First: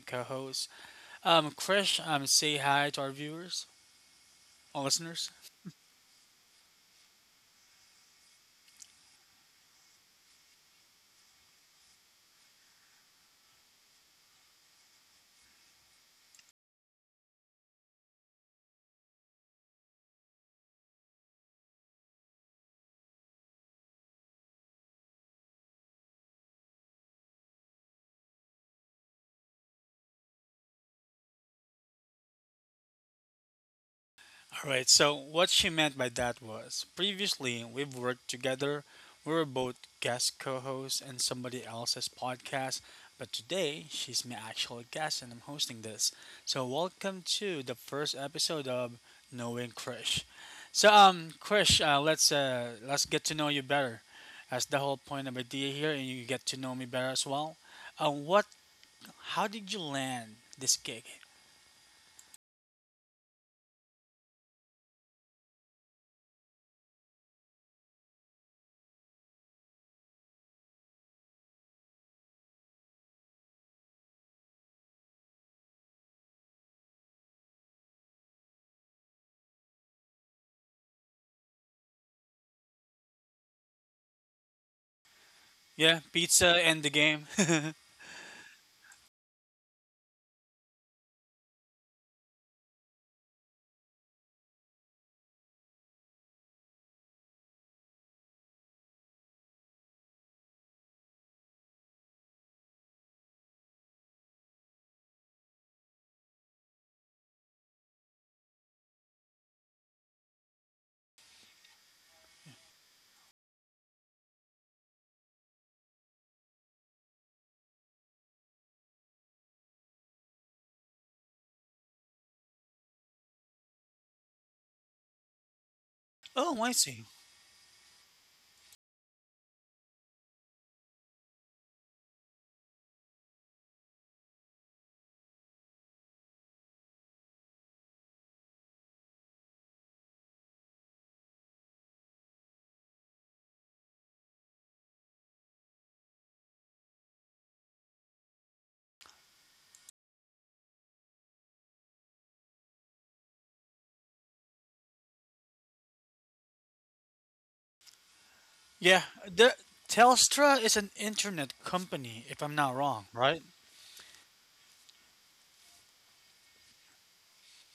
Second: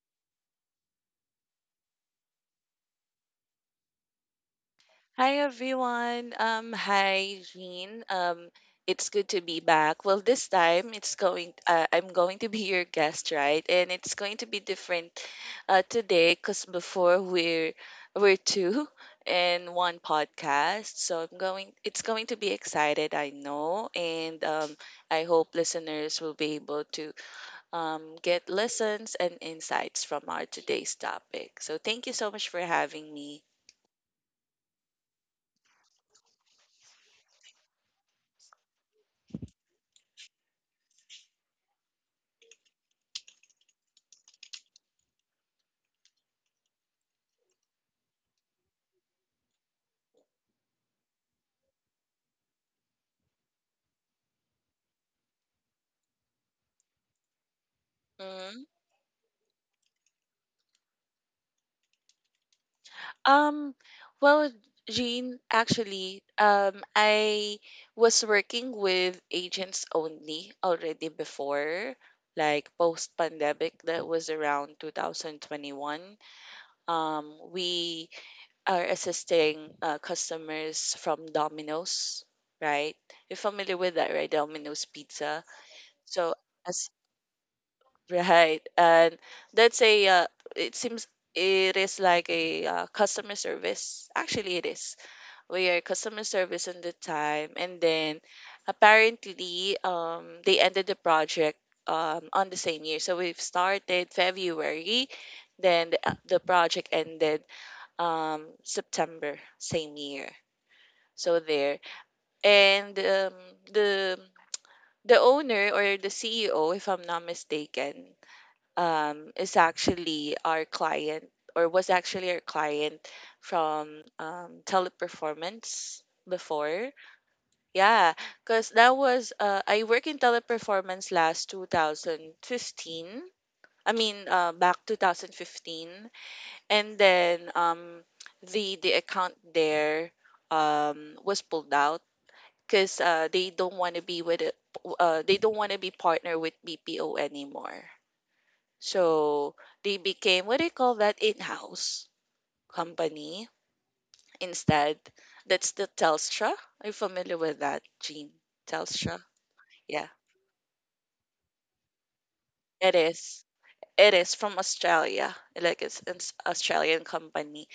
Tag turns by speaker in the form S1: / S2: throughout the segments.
S1: co host. Krish, say hi to our viewers, our listeners.
S2: Hi everyone. Hi Jean. It's good to be back. Well, this time it's going. I'm going to be your guest, right? And it's going to be different today because before we're two and one podcast. So I'm going. It's going to be excited. I know, and I hope listeners will be able to get lessons and insights from our today's topic. So thank you so much for having me.
S1: All right, so what she meant by that was previously we've worked together. We were both guest co hosts in somebody else's podcast, but today she's my actual guest and I'm hosting this. So, welcome to the first episode of Knowing Krish. So, Krish, let's get to know you better. That's the whole point of idea here, and you get to know me better as well. What?
S2: Mm-hmm.
S1: How did you land this gig?
S2: Um, well, Jean, actually, I was working with agents only already before, like post pandemic. That was around 2021. We are assisting customers from Domino's, right? You're familiar with that, right? Domino's Pizza.
S1: Yeah,
S2: So,
S1: pizza and the
S2: as
S1: game.
S2: right, and that's a it seems it is like a customer service. Actually, it is we are customer service in the time, and then apparently they ended the project on the same year. So we've started February, then the project ended September same year. So there, and the the owner or the CEO, if I'm not mistaken, is actually our client, or was actually our client, from Teleperformance
S1: Oh, I
S2: before.
S1: see.
S2: Yeah, because that was I work in Teleperformance last 2015. I mean, back 2015. And then the account there was pulled out because they don't want to be with it- they don't want to be partner with BPO anymore. So they became, what do you call that, in-house company instead. That's the Telstra. Are you familiar with that, Gene?
S1: Yeah,
S2: Telstra.
S1: the
S2: Yeah.
S1: Telstra is an internet company, if I'm not
S2: It
S1: wrong, right?
S2: is. It is from Australia, like Australian company.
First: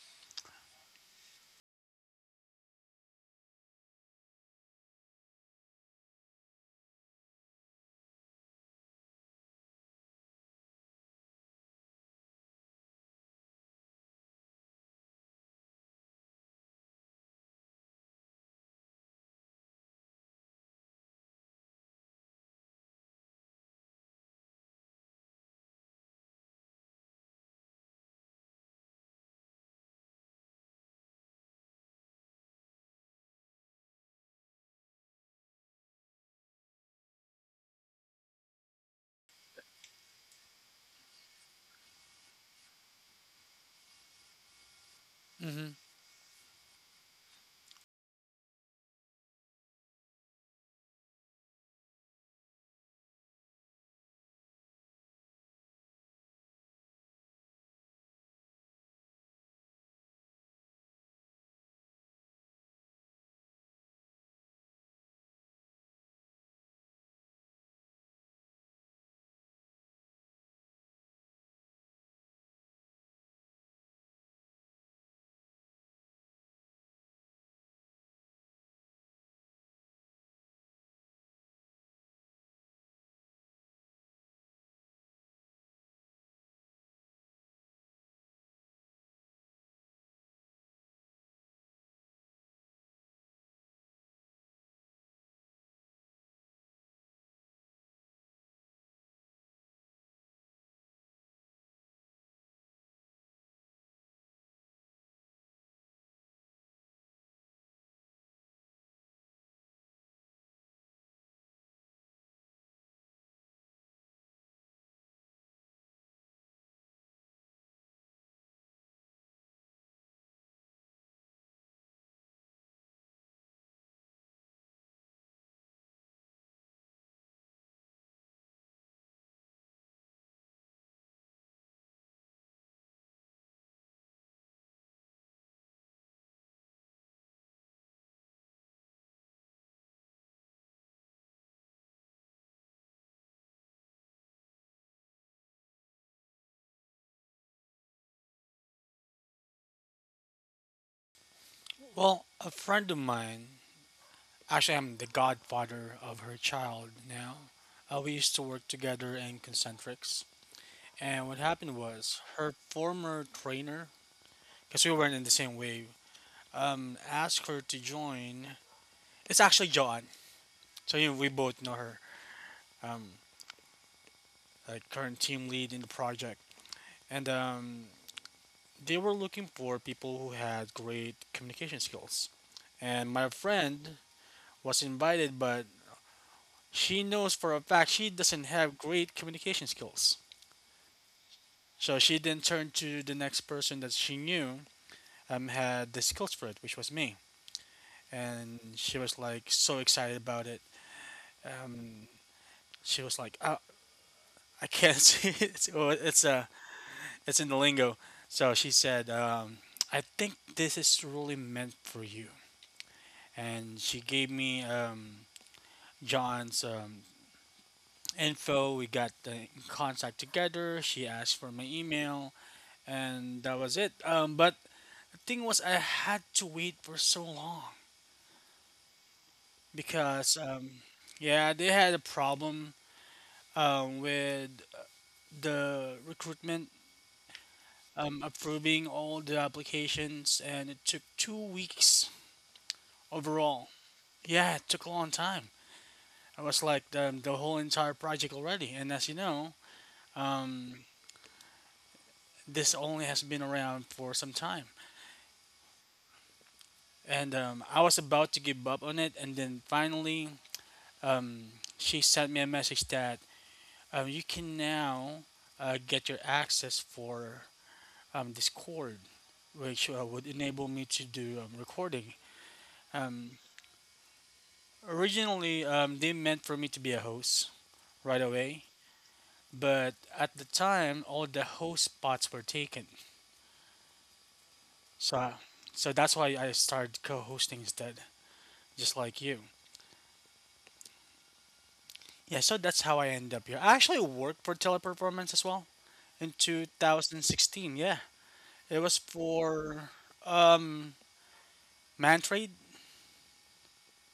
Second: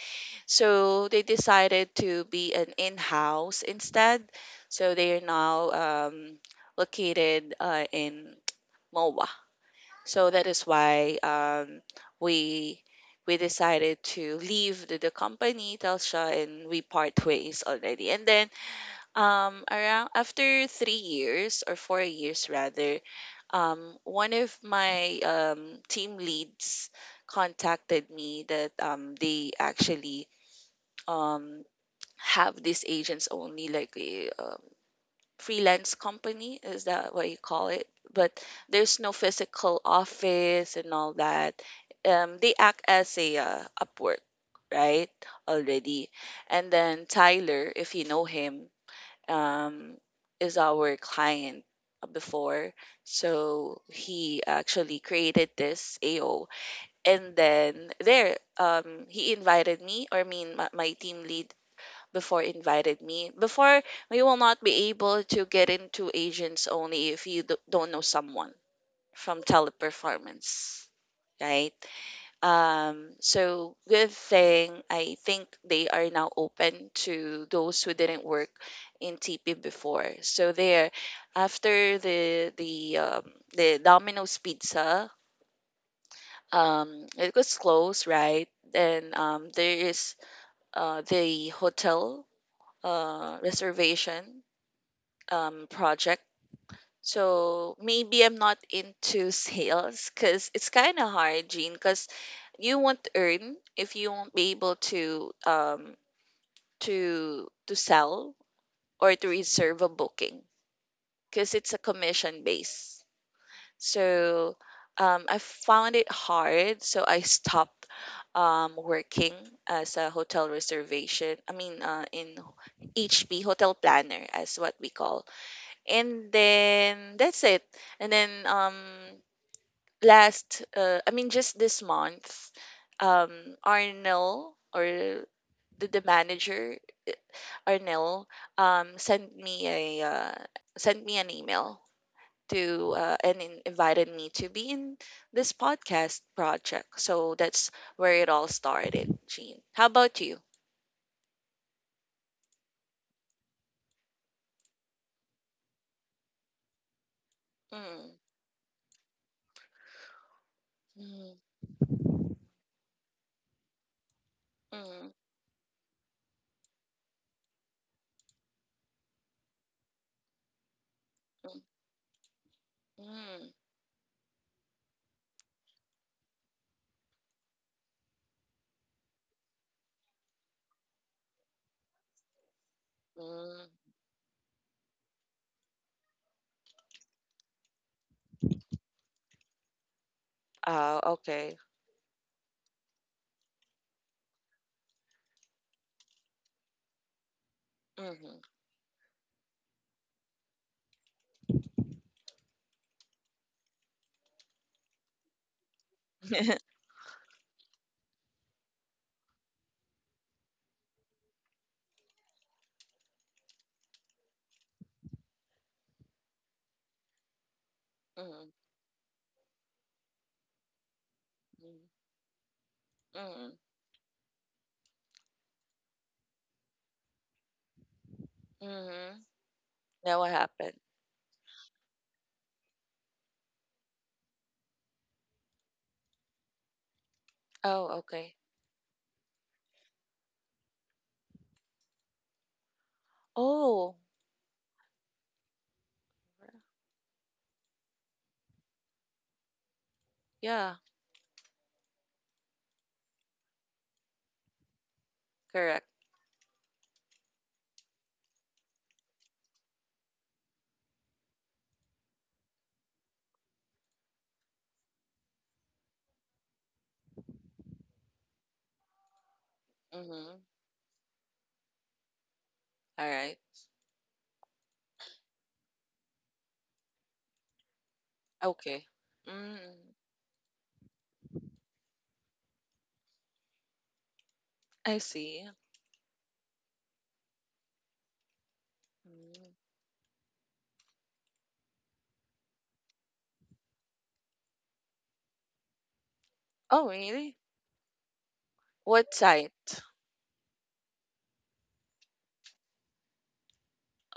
S2: So they decided to be an in-house instead. So they are now located in Moa. So that is why we we decided to leave the company Telstra, and we part ways already. And then around after 3 years, or 4 years rather, one of my team leads contacted me that they actually um, have this agents only, like a freelance company. Is that what you call it? But there's no physical office and all that. They act as a Upwork, right?
S1: hmm
S2: Already. And then Tyler, if you know him, um, is our client before. So he actually created this AO. And then there, he invited me, or I mean, my team lead before invited me. Before, we will not be able to get into agents only if you don't know someone from Teleperformance, right? So good thing, I think they are now open to those who didn't work in TP before. So there, after the Domino's Pizza, it was closed, right? And there is the hotel reservation project. So maybe I'm not into sales because it's kind of hard, Gene, because you won't earn if you won't be able to sell or to reserve a booking, because it's a commission base. So I found it hard, so I stopped working as a hotel reservation. I mean, in HP Hotel Planner, as what we call. And then that's it. And then last I mean, just this month, Arnel, or the manager Arnel, sent me a sent me an email to invited me to be in this podcast project. So that's where it all started, Jean. How about you?
S1: Well, a friend of mine, actually, I'm the godfather of her child now.
S2: Mm,
S1: We used to work together in Concentrics, and
S2: mm,
S1: what happened was her former trainer, because we
S2: mm,
S1: weren't in the same wave, asked her to join. It's actually Joanne, so you we
S2: mm,
S1: both know her, um,
S2: mm,
S1: like current team lead in the project, and they were looking for people who had great communication skills. And my
S2: mm.
S1: friend was invited, but she knows for a fact she doesn't have great communication skills.
S2: Oh, okay.
S1: So she then turned to the next person that she knew had the skills for it, which was me.
S2: Mm-hmm.
S1: And she was like so excited about it. Um, she was like, oh, I can't see it. It's in the lingo. So she said, I think this is really meant for you. And she gave me John's
S2: mm,
S1: info. We got the in contact together. She asked for my
S2: mm,
S1: email, and
S2: mm,
S1: that was it. But the thing was, I had to wait for so long
S2: mm. Now what
S1: because,
S2: happened?
S1: yeah, they had a problem with the recruitment
S2: Oh, okay.
S1: approving all the applications, and it took 2 weeks overall.
S2: Oh,
S1: Yeah, it took a long time. I was like the whole entire project already, and as you know,
S2: yeah,
S1: um, this only has been around for some time.
S2: correct.
S1: And I was about to give up on it, and then finally, um, she sent me a message that you can now get your access for Discord, which would
S2: Mm-hmm.
S1: enable me to do recording.
S2: All
S1: Um,
S2: right.
S1: originally, they meant for me to be a host right away,
S2: Okay. Mm,
S1: but at the time, all the host spots were taken.
S2: I
S1: So,
S2: see.
S1: so that's why I started co-hosting instead, just like you.
S2: Mm.
S1: Yeah, so that's how I ended up here. I actually worked for Teleperformance as well in
S2: Oh, really?
S1: 2016. Yeah, it was
S2: What site?
S1: for um, Mantrade.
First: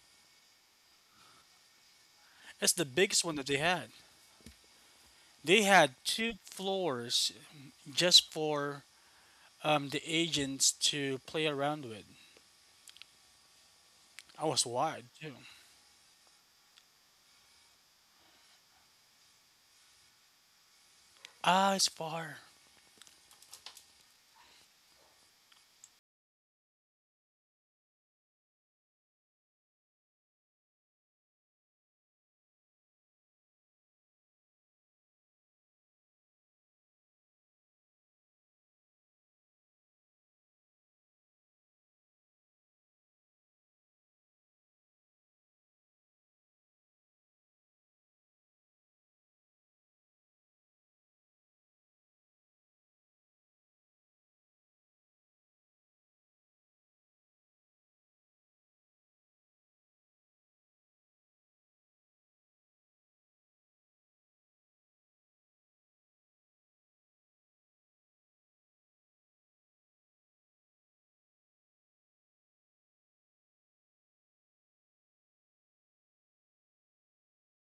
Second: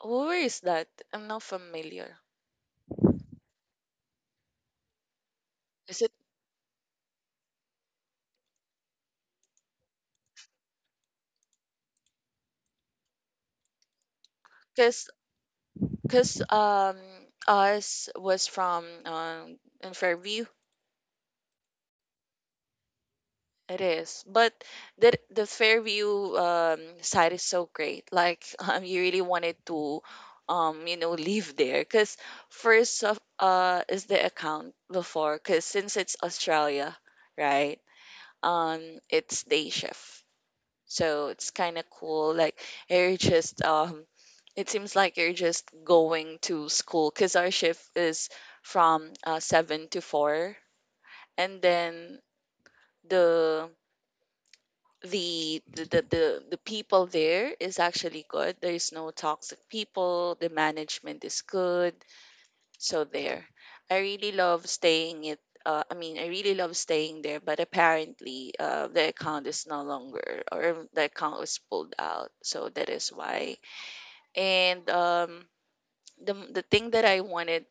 S2: Where is that? I'm not familiar.
S1: It's the biggest one that they had. They had
S2: Is it
S1: two floors just for the agents to play around with. I was wide
S2: because
S1: too.
S2: because us was from in Fairview.
S1: Ah, it's far.
S2: It is, but the Fairview side is so great. Like you really wanted to, you know, live there because first of is the account before, because since it's Australia, right? Um, it's day shift, so it's kind of cool. Like you're just it seems like you're just going to school because our shift is from seven to four. And then the the people there is actually good. There is no toxic people. The management is good. So there, I really love staying it. I mean, I really love staying there, but apparently, the account is no longer, or the account was pulled out. So that is why. And the thing that I wanted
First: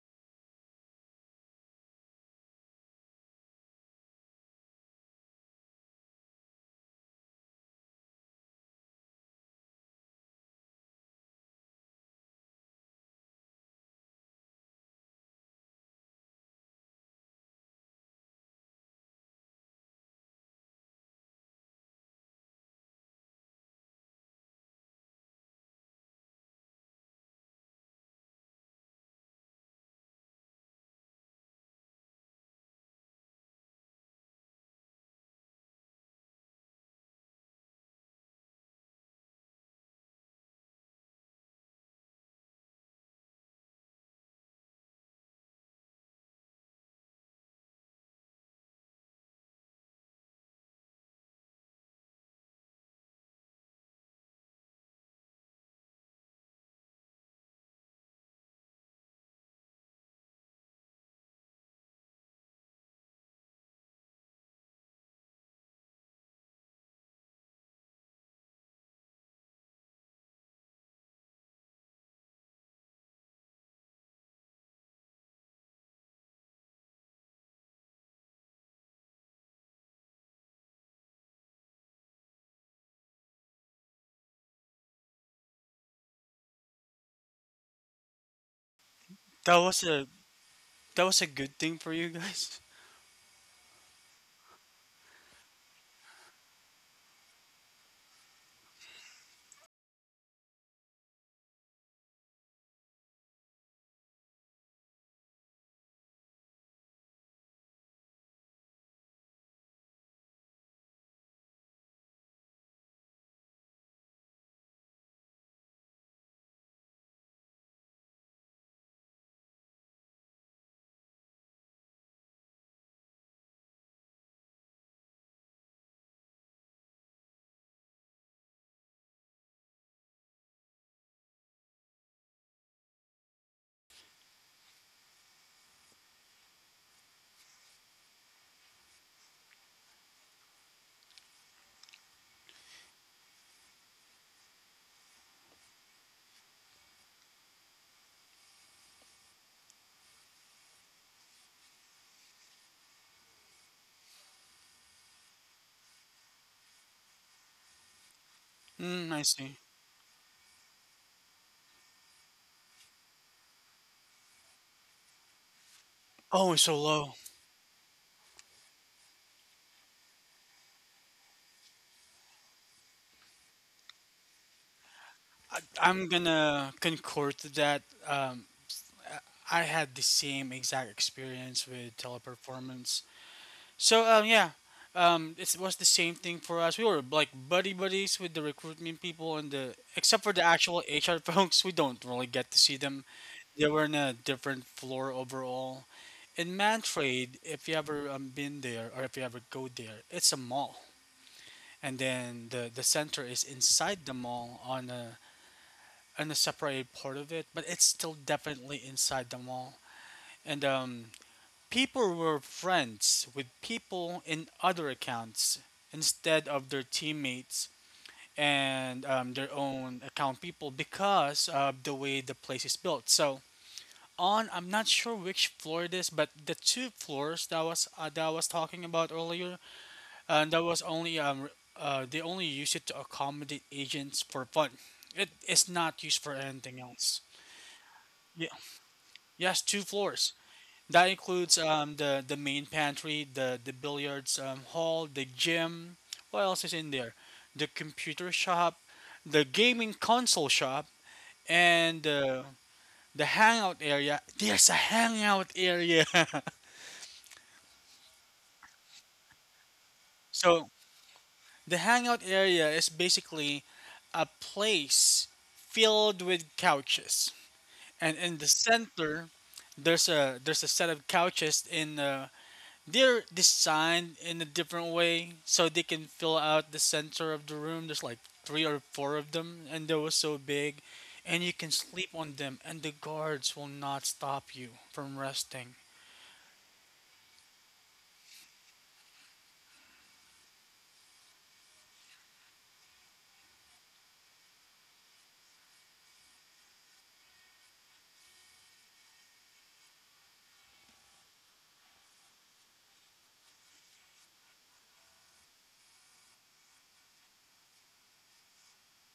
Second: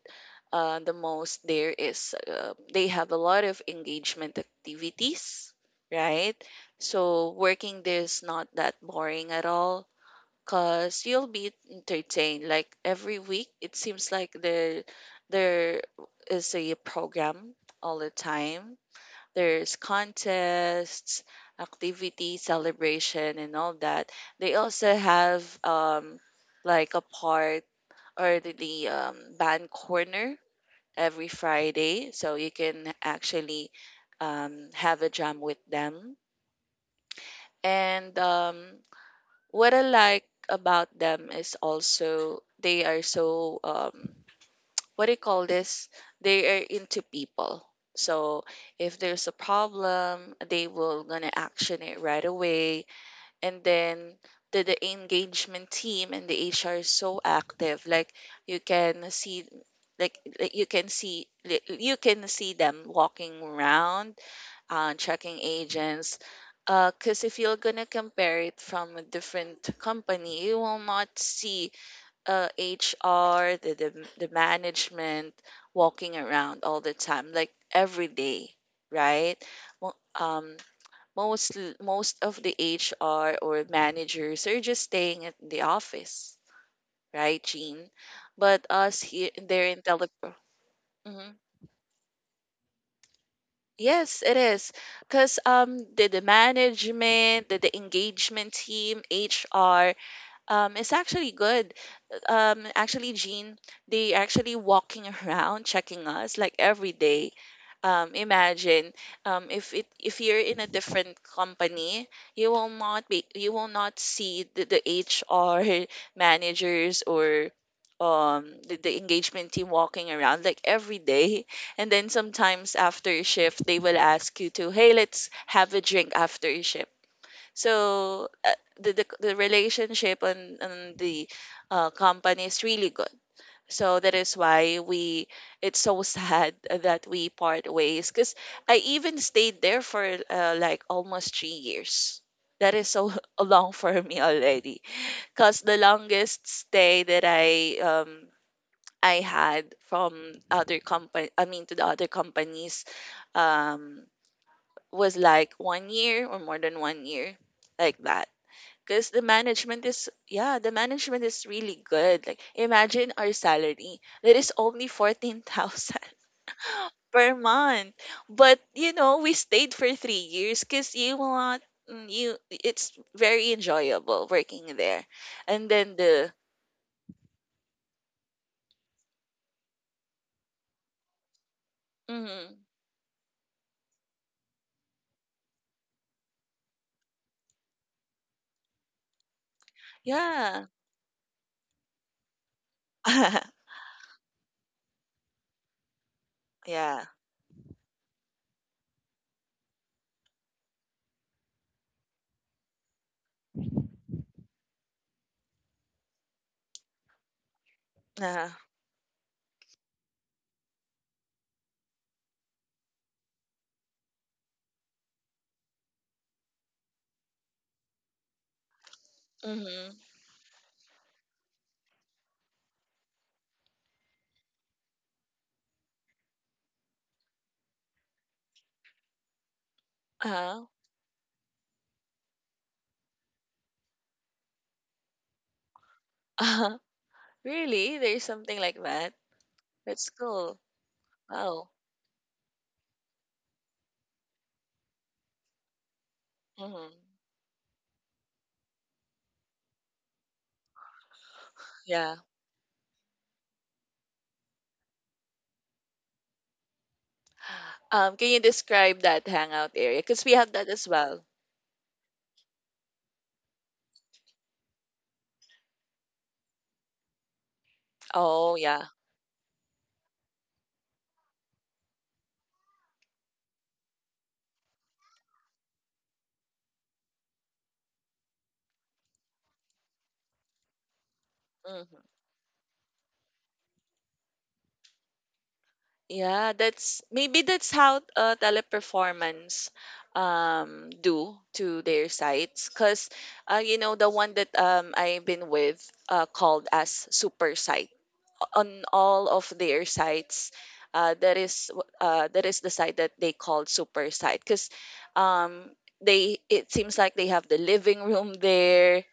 S2: the most there is they have a lot of engagement activities, right? So working there is not that boring at all because you'll be entertained. Like every week, it seems like there is a program all the time. There's contests, activity, celebration, and all that. They also have um, like a part, or the band corner every Friday. So you can actually have a jam with them. And what I like about them is also they are so, what do you call this, they are into people. So if there's a problem, they will gonna action it right away. And then the engagement team and the HR is so active. Like you can see you can see you can see them walking around checking agents. Because if you're gonna compare it from a different company, you will not see HR, the management walking around all the time, like every day, right? Well, most of the HR or managers are just staying at the office, right, Jean? But us here
S1: That
S2: there in
S1: was a
S2: telepro.
S1: that was a
S2: Hmm.
S1: good thing for you guys.
S2: Yes, it is. Because the management, the engagement team, HR is actually good. Actually Jean, they actually walking around checking us like every day. Imagine if you're in a different company, you will not be, you will not see the HR managers or the engagement team walking around like every day. And then sometimes after shift they will ask you to, hey, let's have a drink after shift. So the relationship on the company is really good. So that is why we, it's so sad that we part ways because I even stayed there for like almost 3 years. That is so long for me already, because the longest stay that I had from other company, I mean, to the other companies um was like 1 year or more than 1 year, like that.
S1: Mm,
S2: Because the
S1: I see.
S2: management is, yeah, the management is really good. Like imagine our salary that is only 14,000
S1: Oh, it's so low.
S2: per month. But you know, we stayed for 3 years because you will not, mm, you, it's very enjoyable working there.
S1: I,
S2: And then
S1: I'm
S2: the
S1: gonna concur to that. Um, uh, I had the same exact experience with
S2: mm,
S1: teleperformance. So yeah, it was the same thing for us. We were like buddy buddies with the recruitment people and the except for the
S2: yeah
S1: actual HR folks, we don't really get to see them. They were in a different floor overall. In
S2: yeah
S1: Mantrade, if you ever been there or if you ever go there, it's a mall, and then the center is inside the mall on a separated part of it, but it's still
S2: uh,
S1: definitely inside the mall. And people were friends with people in other accounts instead of their teammates and their
S2: mm-hmm,
S1: own account people because of the way the place is built. So on, I'm not sure which floor it is, but the two floors that I was talking about earlier, and that
S2: uh,
S1: was only they only use it to accommodate agents for fun. It is not used for
S2: uh,
S1: anything else.
S2: really there's
S1: Yeah.
S2: something like that.
S1: Yes, two
S2: That's
S1: floors.
S2: cool.
S1: That includes
S2: Wow.
S1: the main pantry, the billiards hall, the gym. What else is
S2: Hmm.
S1: in there? The computer shop, the gaming console shop, and
S2: Yeah.
S1: the hangout area. There's a hangout area.
S2: Can you describe that hangout area? Because we have
S1: So
S2: that as well.
S1: the hangout area is basically a place filled with couches, and in the
S2: Oh, yeah.
S1: center, there's a set of couches in they're designed in a different way so they can fill out the center of the room. There's like three or four of them, and they were so big, and you can
S2: Hmm.
S1: sleep on them, and the guards will not stop you from resting.
S2: Yeah, that's maybe that's how Teleperformance do to their sites. Because you know the one that I've been with called as super site on all of their sites. That is the site that they called super site. Because um they, it seems like they have the living room there.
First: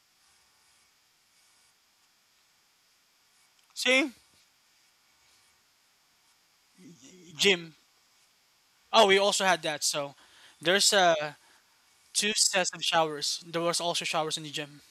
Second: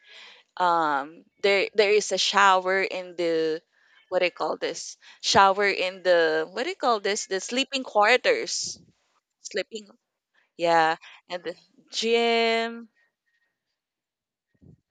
S2: There is a shower in the,
S1: See,
S2: what do you call this, shower in the, what do you call this, the
S1: gym.
S2: sleeping quarters,
S1: Oh, we also had that.
S2: sleeping,
S1: So there's
S2: yeah, and the
S1: two sets of
S2: gym.
S1: showers. There was also showers in the gym.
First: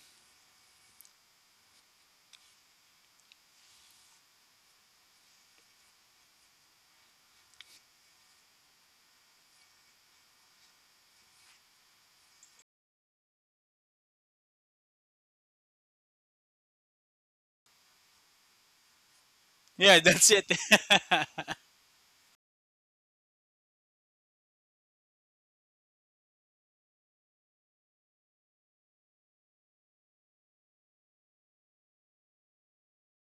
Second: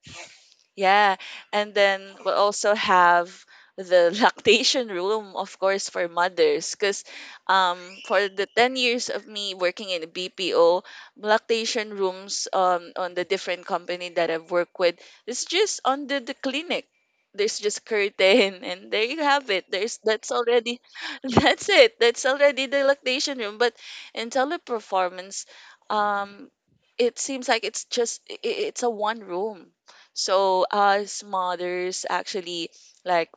S2: Yeah, and then we'll also have the lactation room, of course, for mothers. Because um, for the 10 years of me working in the BPO, lactation rooms on the different company that I've worked with, it's just under the clinic. There's just curtain, and there you have it. There's,
S1: Yeah,
S2: that's
S1: that's it.
S2: already, that's it. That's already the lactation room. But in Teleperformance, um, it seems like it's just I- it's a one room, so us mothers actually, like,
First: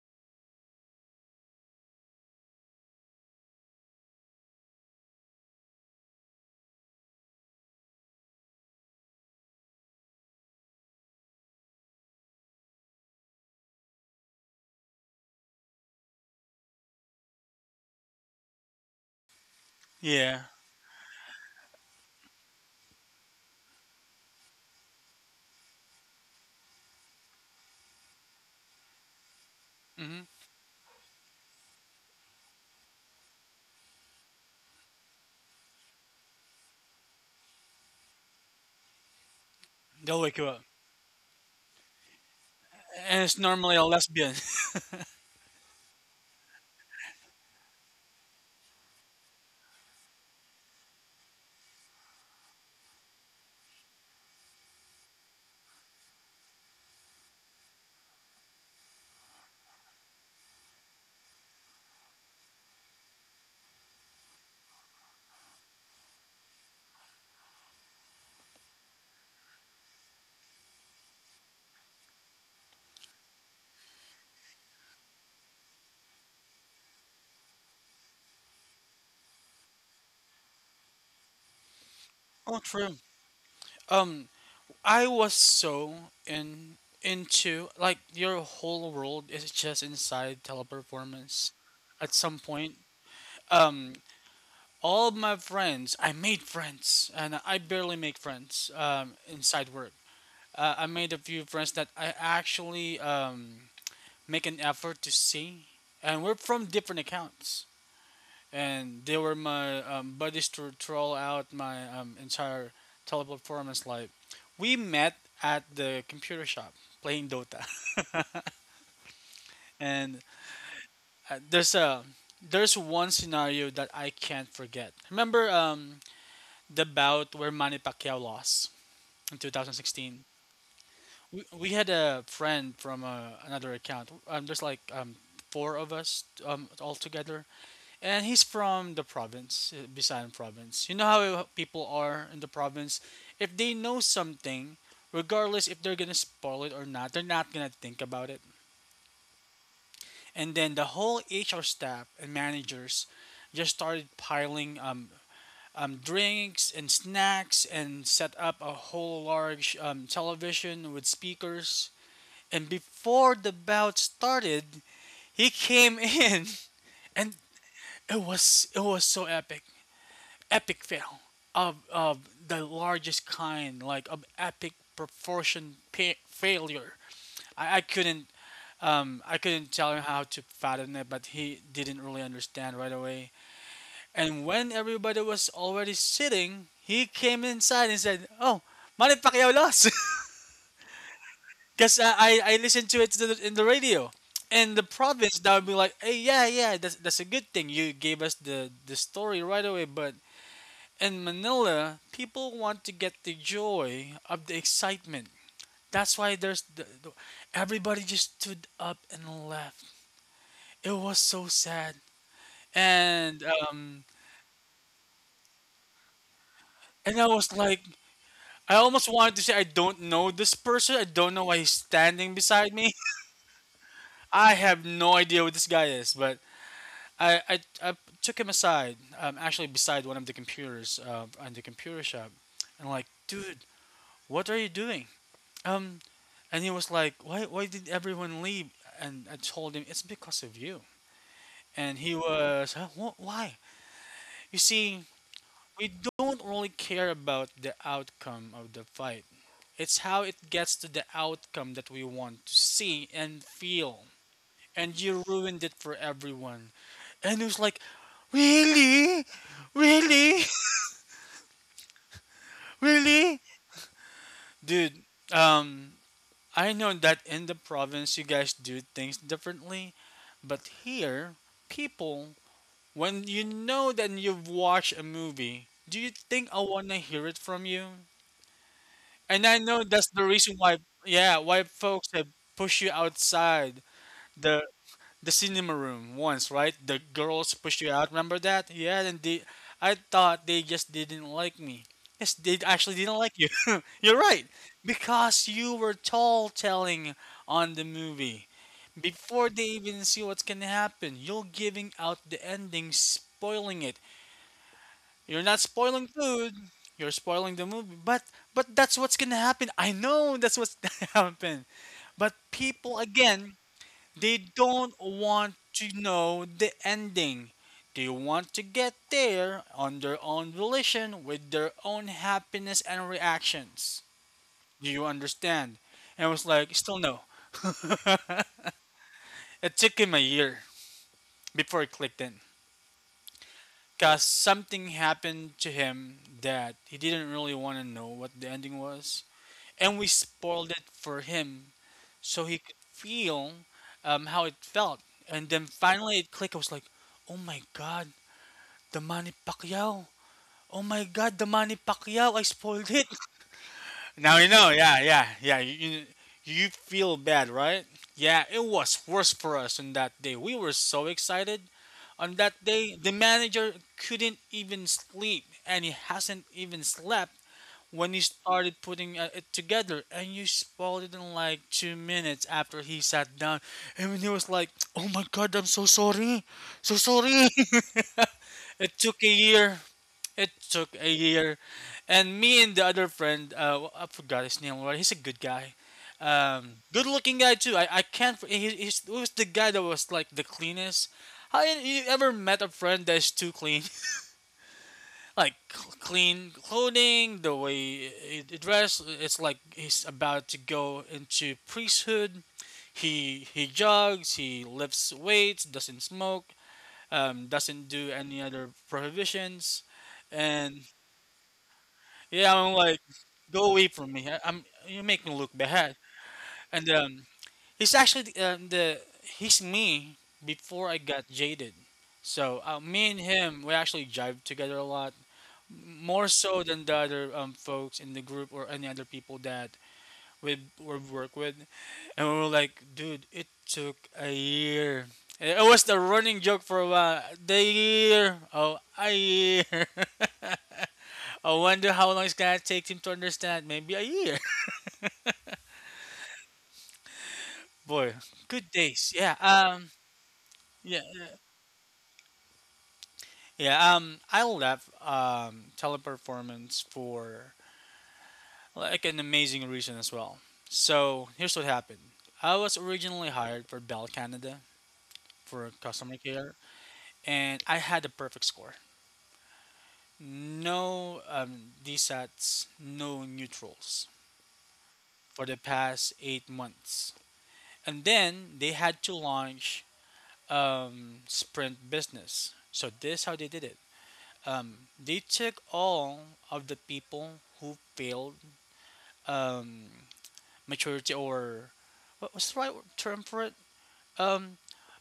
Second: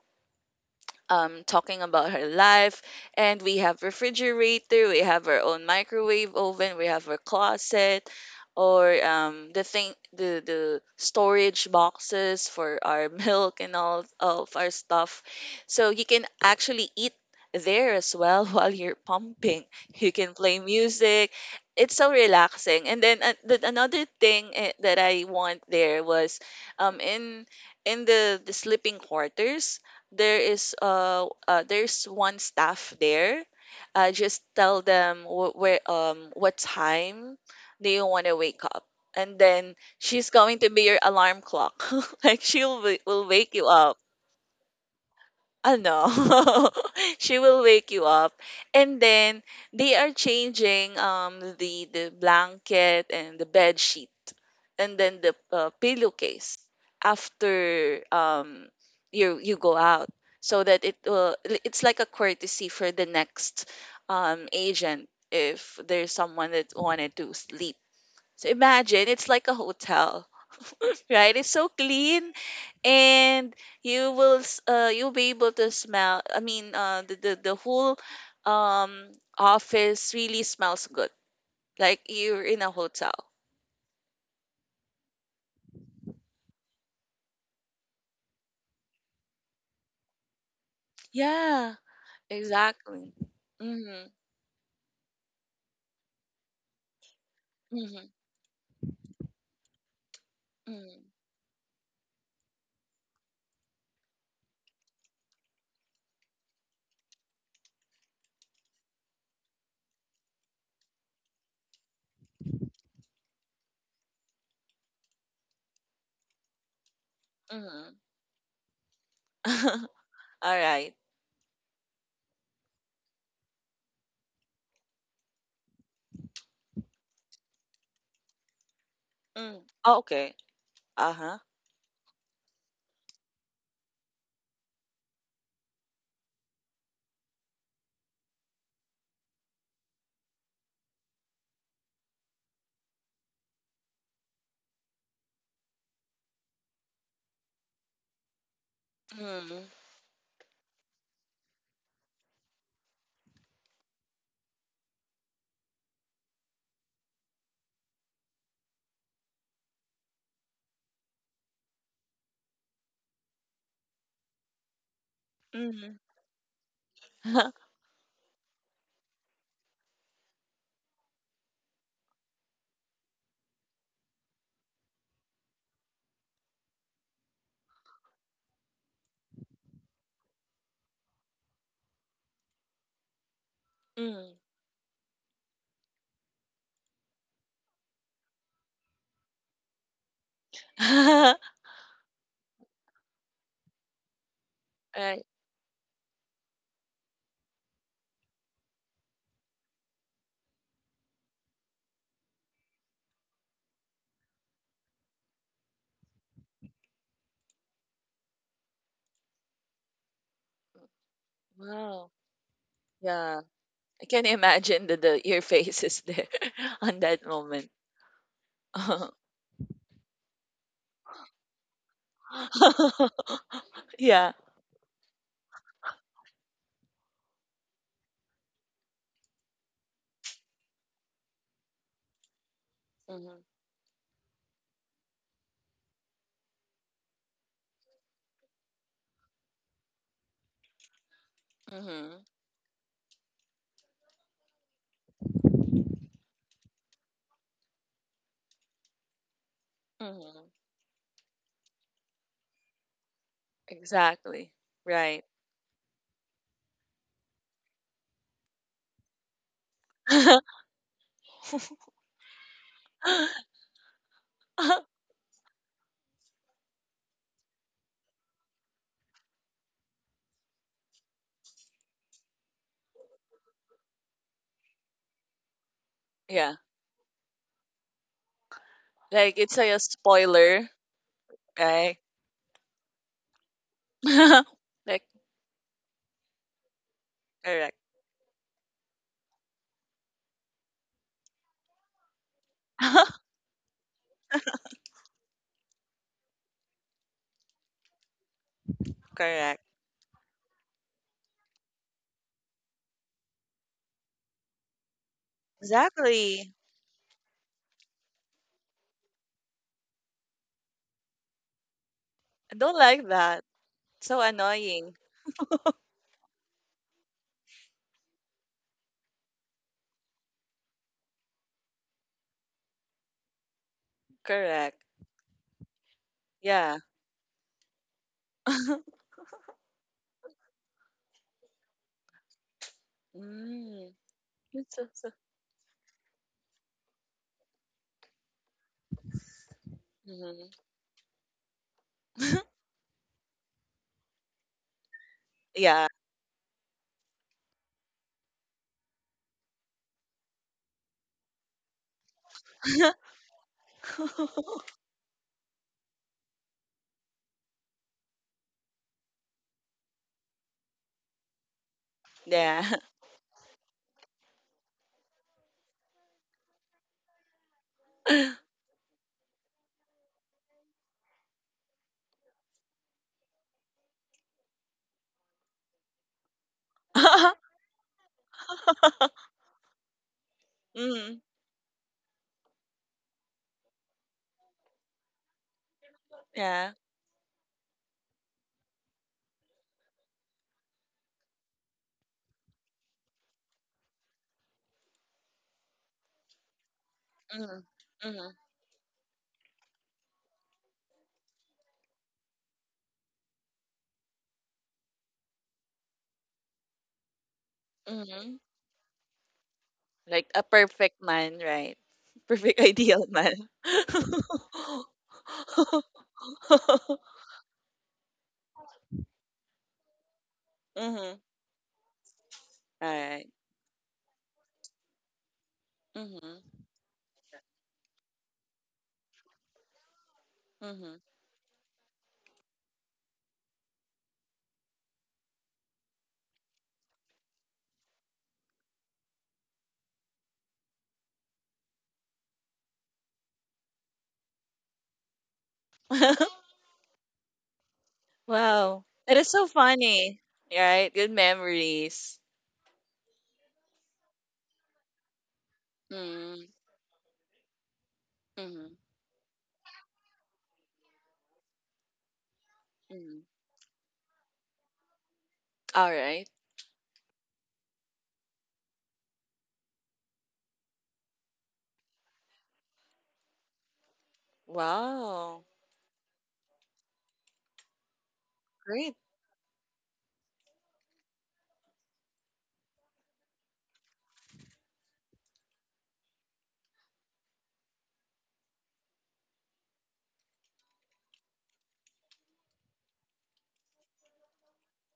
S2: talking about her life. And we have refrigerator, we have our own microwave oven, we have our closet, or the storage boxes for our milk and all of our stuff. So you can actually eat there as well while you're pumping. You can
S1: yeah,
S2: play music. It's so relaxing. And then another thing that I want there was um, in in the sleeping quarters,
S1: hmm
S2: there is there's one staff there. Just tell them wh- where what time do you want to wake up, and then
S1: they'll
S2: she's
S1: wake you
S2: going
S1: up,
S2: to be your alarm clock. Like she
S1: and
S2: will
S1: it's
S2: wake you
S1: normally a
S2: up.
S1: lesbian.
S2: Ano, she will wake you up. And then they are changing the blanket and the bed sheet, and then the pillowcase after you go out so that it will It's like a courtesy for the next agent if there's someone that wanted to sleep. So imagine it's like a hotel, right? It's so clean, and you will you'll be able to smell, the whole um office really smells good, like you're
S1: Oh,
S2: in a
S1: true.
S2: hotel.
S1: Um, I was so in into like your whole world is just inside teleperformance.
S2: Yeah,
S1: At some point,
S2: exactly.
S1: um,
S2: Mm-hmm,
S1: all my friends, I made friends, and I barely
S2: mm-hmm,
S1: make friends inside work. I
S2: mm-hmm,
S1: made a few friends that I actually make an effort to see, and we're from different accounts and they were my buddies to throw out my entire teleperformance life. We met at the computer shop playing Dota,
S2: mm-hmm.
S1: and
S2: All right.
S1: uh, there's a there's one scenario that I can't forget. Remember the bout where Manny Pacquiao lost in
S2: Mm.
S1: 2016?
S2: Okay, uh-huh.
S1: We had a friend from another account. There's like four of us all together and he's from the province, Bisayan province. You know how people are in the province. If they know something, regardless if they're gonna spoil it or not, they're not gonna think about it.
S2: Mm-hmm,
S1: And then the whole HR staff and managers just started piling drinks and snacks and set up a whole large television with speakers. And before the bout started, he
S2: mm-hmm.
S1: came in and it was so epic. Epic fail of the largest kind, like of epic failure. I couldn't I couldn't tell him how to fathom it, but he didn't really understand right away.
S2: Mm.
S1: And when everybody was already sitting, he came inside and said, "Oh, Manit Pacquiao lost," because I listened to it to in the radio. In the
S2: Right.
S1: province, that would be like, "Hey, yeah, yeah, that's a good thing. You gave us the story right away, but in Manila, people want to get the joy of the excitement. That's why everybody just stood up and left. It was so sad,
S2: Wow, yeah.
S1: and
S2: I
S1: um,
S2: can imagine that the your face is there, on
S1: and
S2: that
S1: I was
S2: moment.
S1: like, I almost wanted to say I don't know this person. I don't know why he's standing beside me.
S2: Yeah.
S1: I have no idea what this guy is, but I took him aside, actually beside one of the computers on the computer shop, and like,
S2: Mhm.
S1: dude, what are you doing? Um, And he was like, "Why? Why did everyone leave?" And I told him, "It's because of you." And he
S2: Mhm.
S1: was, "Why? You see, we don't really care about the outcome of the fight. It's how it
S2: Mhm.
S1: gets to the outcome that we want to see and feel.
S2: Exactly.
S1: And you
S2: Right.
S1: ruined it for everyone." And it was like, "Really? Really? Really, dude?" Um, I know that in the province you guys do things differently, but here, people, when you know that you've watched a movie, do you think I
S2: Yeah.
S1: want to hear it from you? And
S2: Like
S1: I
S2: it's like
S1: know
S2: a
S1: that's the reason
S2: spoiler,
S1: why, yeah, why
S2: right?
S1: folks have pushed you outside the
S2: Like
S1: the cinema room once, right? The girls
S2: correct.
S1: pushed you out. Remember that? Yeah, and they, I thought they just didn't like me. Yes, they actually didn't like you. You're right, because you were tall telling on the movie before they
S2: Correct.
S1: even see what's gonna happen. You're giving out the ending, spoiling it. You're not spoiling food.
S2: Exactly.
S1: You're spoiling the movie, but that's what's gonna happen. I know that's what's gonna happen. But
S2: I don't
S1: people
S2: like that.
S1: again
S2: So
S1: they don't
S2: annoying.
S1: want to know the ending. They want to get there on their own volition with their own happiness and reactions.
S2: Correct.
S1: Do you understand? And I was like,
S2: Yeah.
S1: still no. It took him a year before it clicked in.
S2: Mm.
S1: Because
S2: It's
S1: something
S2: so, so.
S1: happened to him that he didn't really want to know what the ending was. And we
S2: Mhm.
S1: spoiled it for him so he could feel how it felt. And then
S2: Yeah.
S1: finally it clicked. I was like, oh my god, the Manny Pacquiao. Oh my god, the Manny Pacquiao. I spoiled it. Now you know. Yeah, yeah, yeah. You feel bad, right? Yeah, it was worse for us on that day. We were so excited. On that
S2: Yeah.
S1: day, the manager couldn't even sleep, and he hasn't even slept when you started putting it together, and you spoiled it in like 2 minutes after he sat down. And he was like, oh my god, I'm so sorry, so sorry. It took a year. It took a
S2: Mm.
S1: year. And me and the other friend, I forgot his name already. He's a good guy,
S2: Yeah.
S1: good looking guy too. I can't. He was the guy that was like the cleanest. How you ever met a friend that's too clean? Like clean clothing, the
S2: Mm.
S1: way
S2: Mm.
S1: he dressed. It's like he's about to go into priesthood. He jogs, he lifts weights, doesn't smoke, doesn't do any
S2: Mm.
S1: other prohibitions.
S2: Like a
S1: And
S2: perfect man, right?
S1: yeah,
S2: Perfect
S1: I'm like,
S2: ideal man.
S1: go away from me. I'm, you make me look bad. And he's actually the, he's me before I
S2: Mhm.
S1: got jaded. So
S2: All
S1: me and
S2: right.
S1: him, we actually jive together a lot. More
S2: Mhm.
S1: so than the other folks in the group or any other people that we
S2: Mhm.
S1: work with. And we were like, dude, it took a year. And it was the running joke for a while. The year, oh, a year. I wonder how long it's gonna take him to understand. Maybe a year. Boy, good
S2: Wow.
S1: days.
S2: That
S1: Yeah.
S2: is so funny. Right?
S1: Yeah.
S2: Good
S1: Yeah.
S2: memories.
S1: Yeah. I left
S2: Mm,
S1: teleperformance for
S2: mm,
S1: like an amazing reason as well. So here's what happened. I was originally
S2: mm.
S1: hired for Bell Canada for
S2: All
S1: customer
S2: right.
S1: care, and I had a perfect score. No DSATs, no neutrals for
S2: Wow.
S1: the past 8 months. And then they
S2: Great.
S1: had to launch Sprint Business. So this is how they did it. Um, they took all of the people who failed um, maturity, or what was the right term for it? Um,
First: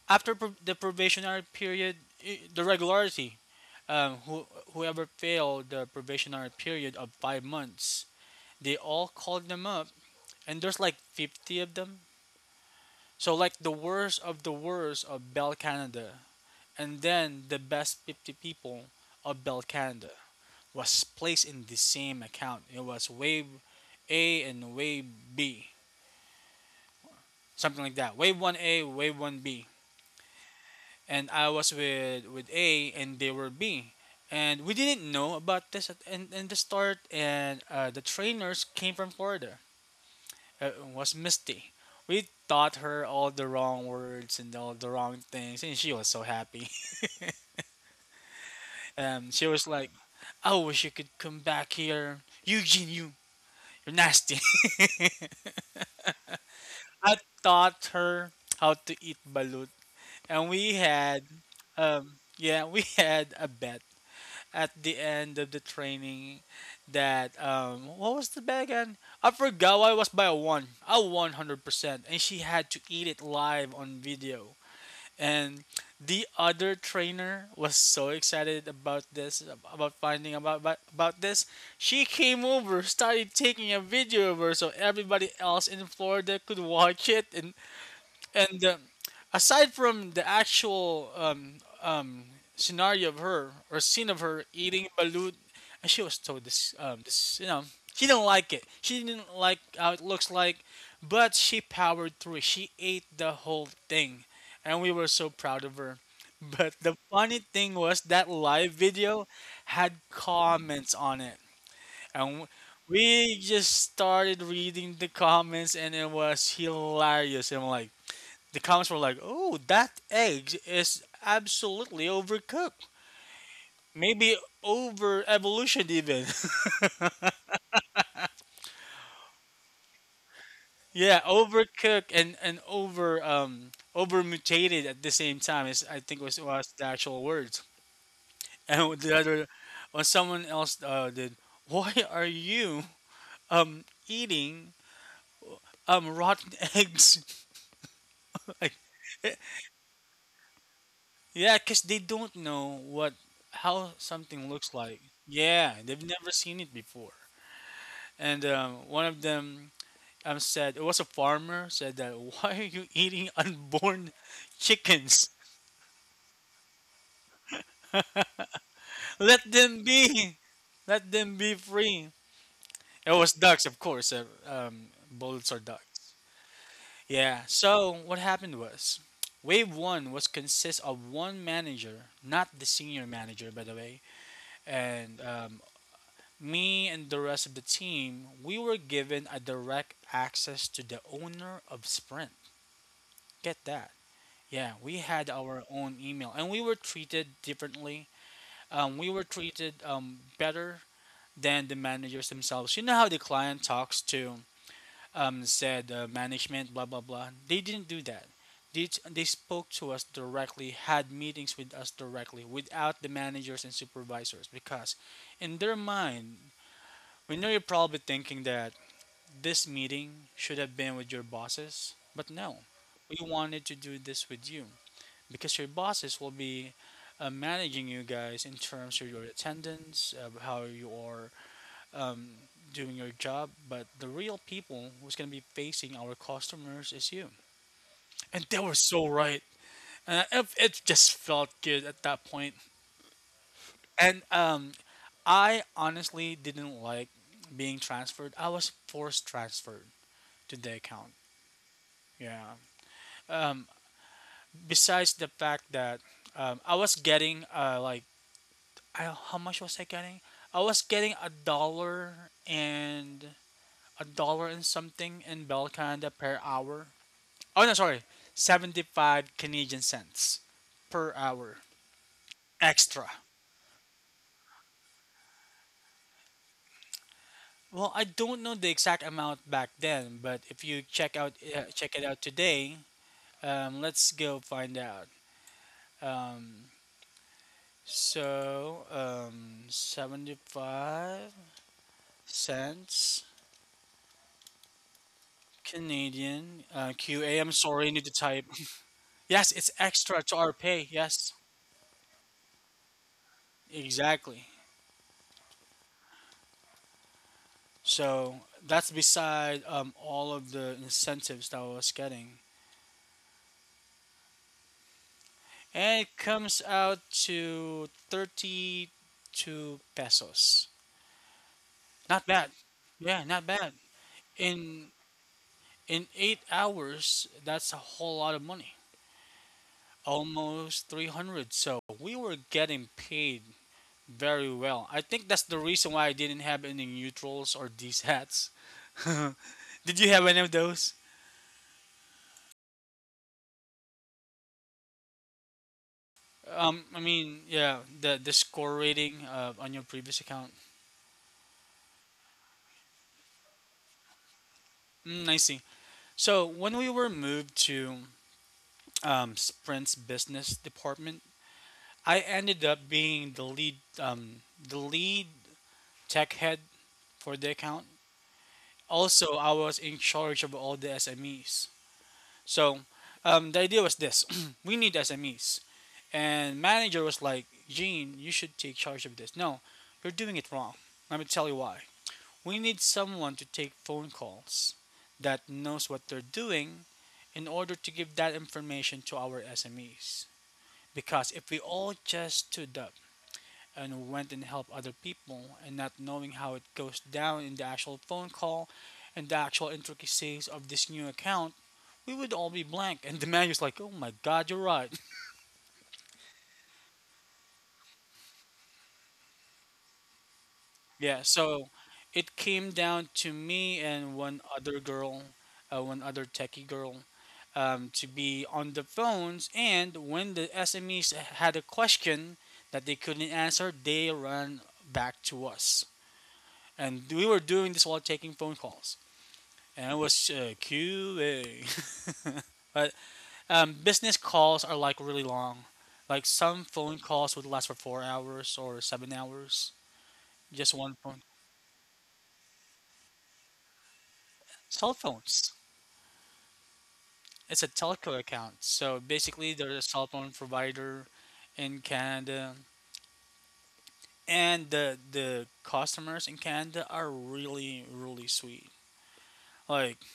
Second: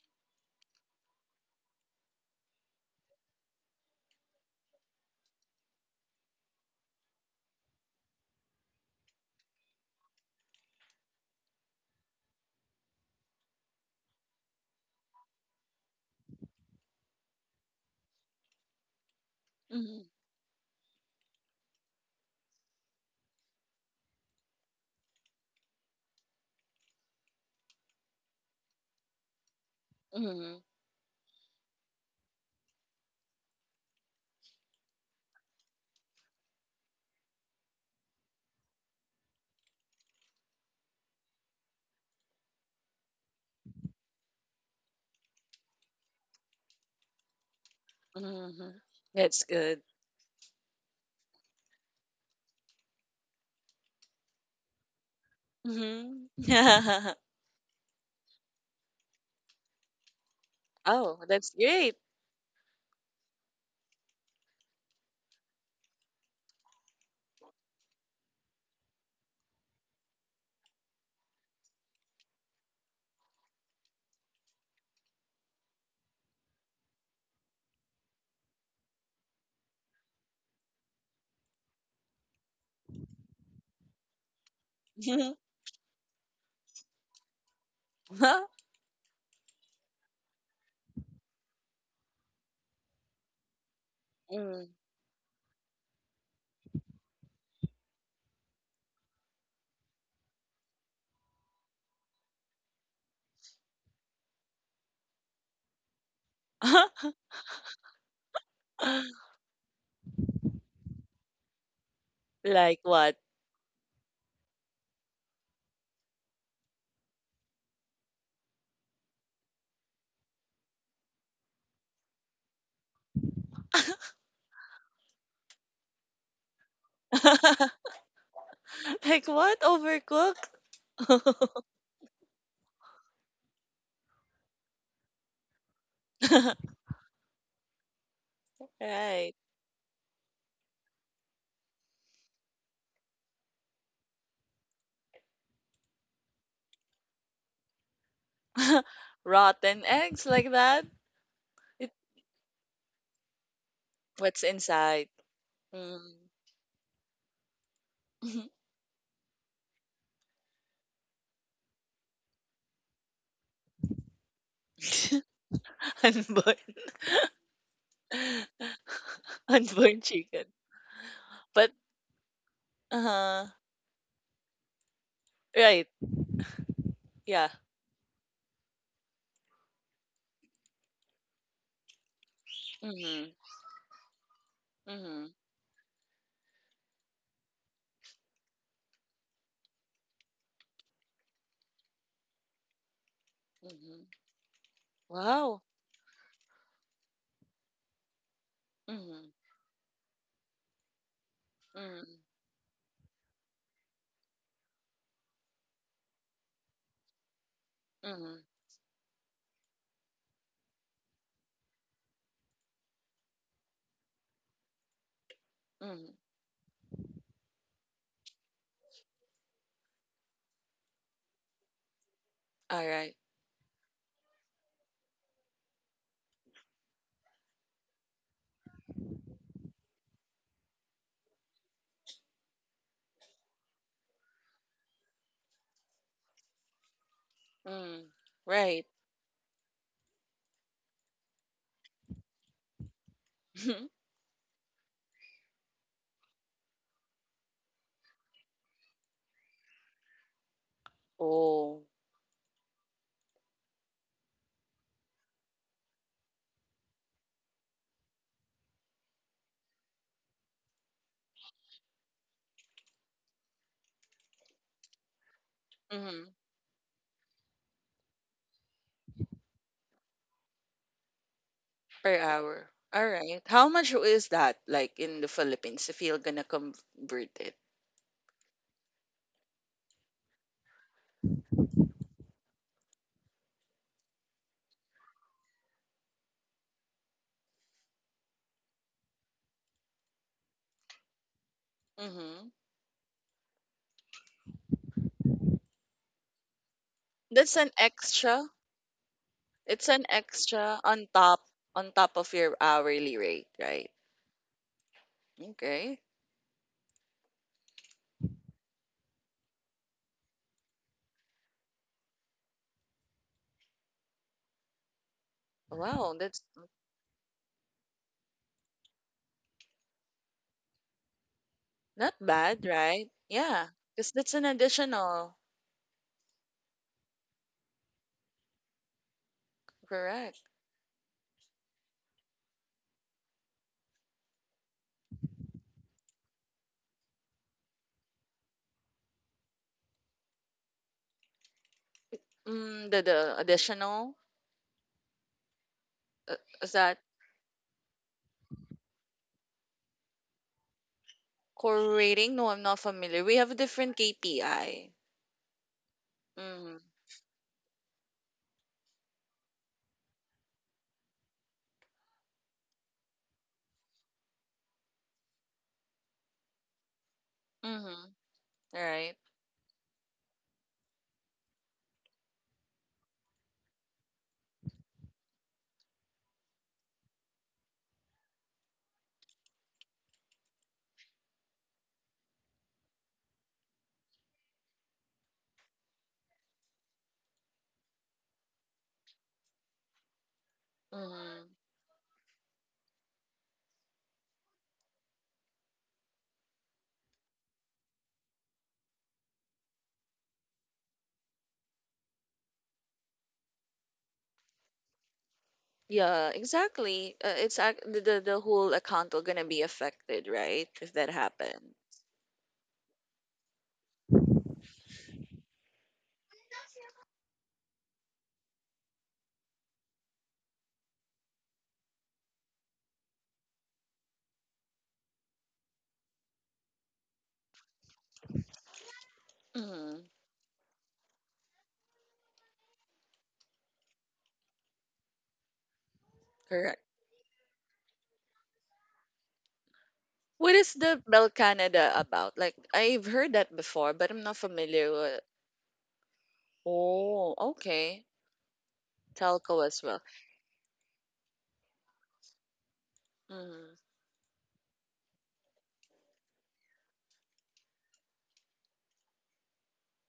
S1: after the probationary period, the regularity. Um, who, whoever failed the probationary period of 5 months, they all called them up, and there's like 50 of them. So, like the worst of Bell Canada, and then the best 50 people of Bell
S2: Mm,
S1: Canada was placed in the same account. It was wave A and wave B, something like that. Wave 1A, wave 1B,
S2: mm,
S1: and I was with A and they were B. And we didn't know about this in the start. And the trainers came from Florida. It was Misty. We taught her all the wrong words and all the wrong things, and she was so happy.
S2: mm. That's
S1: She was
S2: good.
S1: like, "I wish you could come back here. Eugene, you're nasty."
S2: Mm.
S1: I taught her how to eat balut, and we
S2: Oh,
S1: had
S2: that's great.
S1: yeah, we had a bet at the end of the training that what was the bag again? I forgot. Why was by a one. A 100%. And she had to eat it live on video. And the other trainer was so excited about this, about finding about this. She came over, started taking a video of her so everybody else in Florida could watch it. And and uh, aside from the actual um, scenario of her, or scene of her
S2: Mm.
S1: eating balut, and she was told this, this, you know, she didn't like it. She didn't like how it looks like, but she powered through it. She ate the whole thing, and we were so proud of her. But the funny thing was that live video had comments on it. And
S2: Like what?
S1: we just started reading the comments, and it was hilarious. And I'm like, the comments were like, "Oh, that egg is absolutely overcooked. Maybe over evolution even."
S2: Like what? Overcooked?
S1: Yeah, overcooked and over over mutated at the same time is, I think, was the actual words. And with the
S2: Right.
S1: other, when someone else did, why are you eating rotten eggs? Like,
S2: Rotten eggs like that?
S1: yeah, because
S2: It,
S1: they don't know what, how
S2: what's
S1: something looks like.
S2: inside?
S1: Yeah,
S2: Mm.
S1: they've never seen it before. And one of them, said, it was a farmer said that, why are you eating unborn chickens?
S2: Unborn.
S1: Let them
S2: Unborn
S1: be,
S2: chicken.
S1: let them be
S2: But
S1: free. It was
S2: uh,
S1: ducks, of course. Bullets are
S2: right.
S1: ducks. Yeah.
S2: Yeah.
S1: So what happened was, wave one was consist of one manager, not the senior
S2: Mhm.
S1: manager, by the way, and
S2: Mhm.
S1: me and the rest of the team. We were given a direct access to the owner of Sprint. Get that.
S2: Mhm.
S1: Yeah, we had
S2: Wow.
S1: our own email, and we were treated differently. We were
S2: Mhm.
S1: treated better than the
S2: Mhm.
S1: managers themselves. You know how the client talks to said management, blah blah blah. They didn't do that.
S2: Mhm.
S1: They spoke to us directly, had meetings with us directly, without the managers and supervisors, because in their
S2: Mhm.
S1: mind, we know you're probably thinking that this meeting should have been with your bosses, but no,
S2: All right.
S1: we wanted to do this with you because your bosses will be managing you guys in terms of your attendance, how you are um, doing your job. But the real people who's going to be facing our customers is you.
S2: Mm.
S1: And they were
S2: Right.
S1: so right. It just felt good at that point. And I honestly didn't like being transferred. I was forced transferred to the account.
S2: Oh.
S1: Yeah. Um, besides the fact that I was getting like, I how much was I getting? I was getting a dollar, and a dollar and something in Bell Canada
S2: Mhm.
S1: per hour. Oh no, sorry, 75 Canadian cents per hour
S2: Per hour.
S1: extra.
S2: Alright, how much is that like in the Philippines if you're gonna convert it?
S1: Well, I don't know the exact amount back then, but if you check it out today, let's go find out. Um, seventy-five
S2: Mm-hmm.
S1: cents Canadian QA. I'm
S2: That's an
S1: sorry, I need to type.
S2: extra.
S1: Yes, it's
S2: It's an
S1: extra to our
S2: extra
S1: pay.
S2: on
S1: Yes,
S2: top, on top of your hourly rate, right?
S1: exactly.
S2: Okay.
S1: So that's beside all of the incentives that I was getting. And
S2: Wow,
S1: it
S2: that's
S1: comes out to 32 pesos.
S2: not
S1: Not bad.
S2: bad, right?
S1: Yeah, not
S2: Yeah,
S1: bad.
S2: because that's an
S1: In
S2: additional.
S1: in 8 hours, that's a whole lot of money.
S2: Correct.
S1: Almost 300. So we were getting paid very well. I think that's the reason why I didn't have any neutrals or these hats. Did you have any of those?
S2: Mm, the additional uh, is
S1: I
S2: that
S1: mean, yeah, the score rating on your previous account.
S2: core rating? No, I'm not familiar. We have a different KPI.
S1: Mm, I see. So when
S2: Mm-hmm.
S1: we were moved to Sprint's business department, I ended up being the lead tech head for the account.
S2: Mm-hmm. All right.
S1: Also, I was in charge of all the SMEs. So the idea was this: we need SMEs, and manager was like, "Gene, you should take charge of this." No, you're doing it wrong. Let me tell you why. We need someone to take phone calls that knows what they're doing in order to give that information to our SMEs. Because if
S2: Mm-hmm.
S1: we all just stood up and went and helped other people and not knowing how it goes down in the actual phone call and the actual intricacies of this new account, we would all be blank. And the manager's like, oh my god, you're right.
S2: Yeah, exactly. It's the whole account will gonna be affected, right? If that
S1: Yeah, so
S2: happened.
S1: it came down to me and one other girl, one other techie girl, to be on the phones. And when the SMEs had a question that they couldn't answer, they ran back to us. And we were doing this while taking phone calls. And it
S2: Hmm.
S1: was QA. but business calls are like really long. Like some
S2: Correct.
S1: phone calls would last for 4 hours or 7 hours.
S2: What
S1: Just
S2: is
S1: one
S2: the
S1: phone.
S2: Bell Canada about? Like, I've heard that before, but I'm not
S1: Cell
S2: familiar with.
S1: phones.
S2: Oh,
S1: It's a
S2: okay.
S1: telco account. So basically, they're
S2: Telco
S1: a
S2: as well.
S1: cell phone provider in Canada,
S2: Hmm.
S1: and the customers in Canada are really really sweet. Like,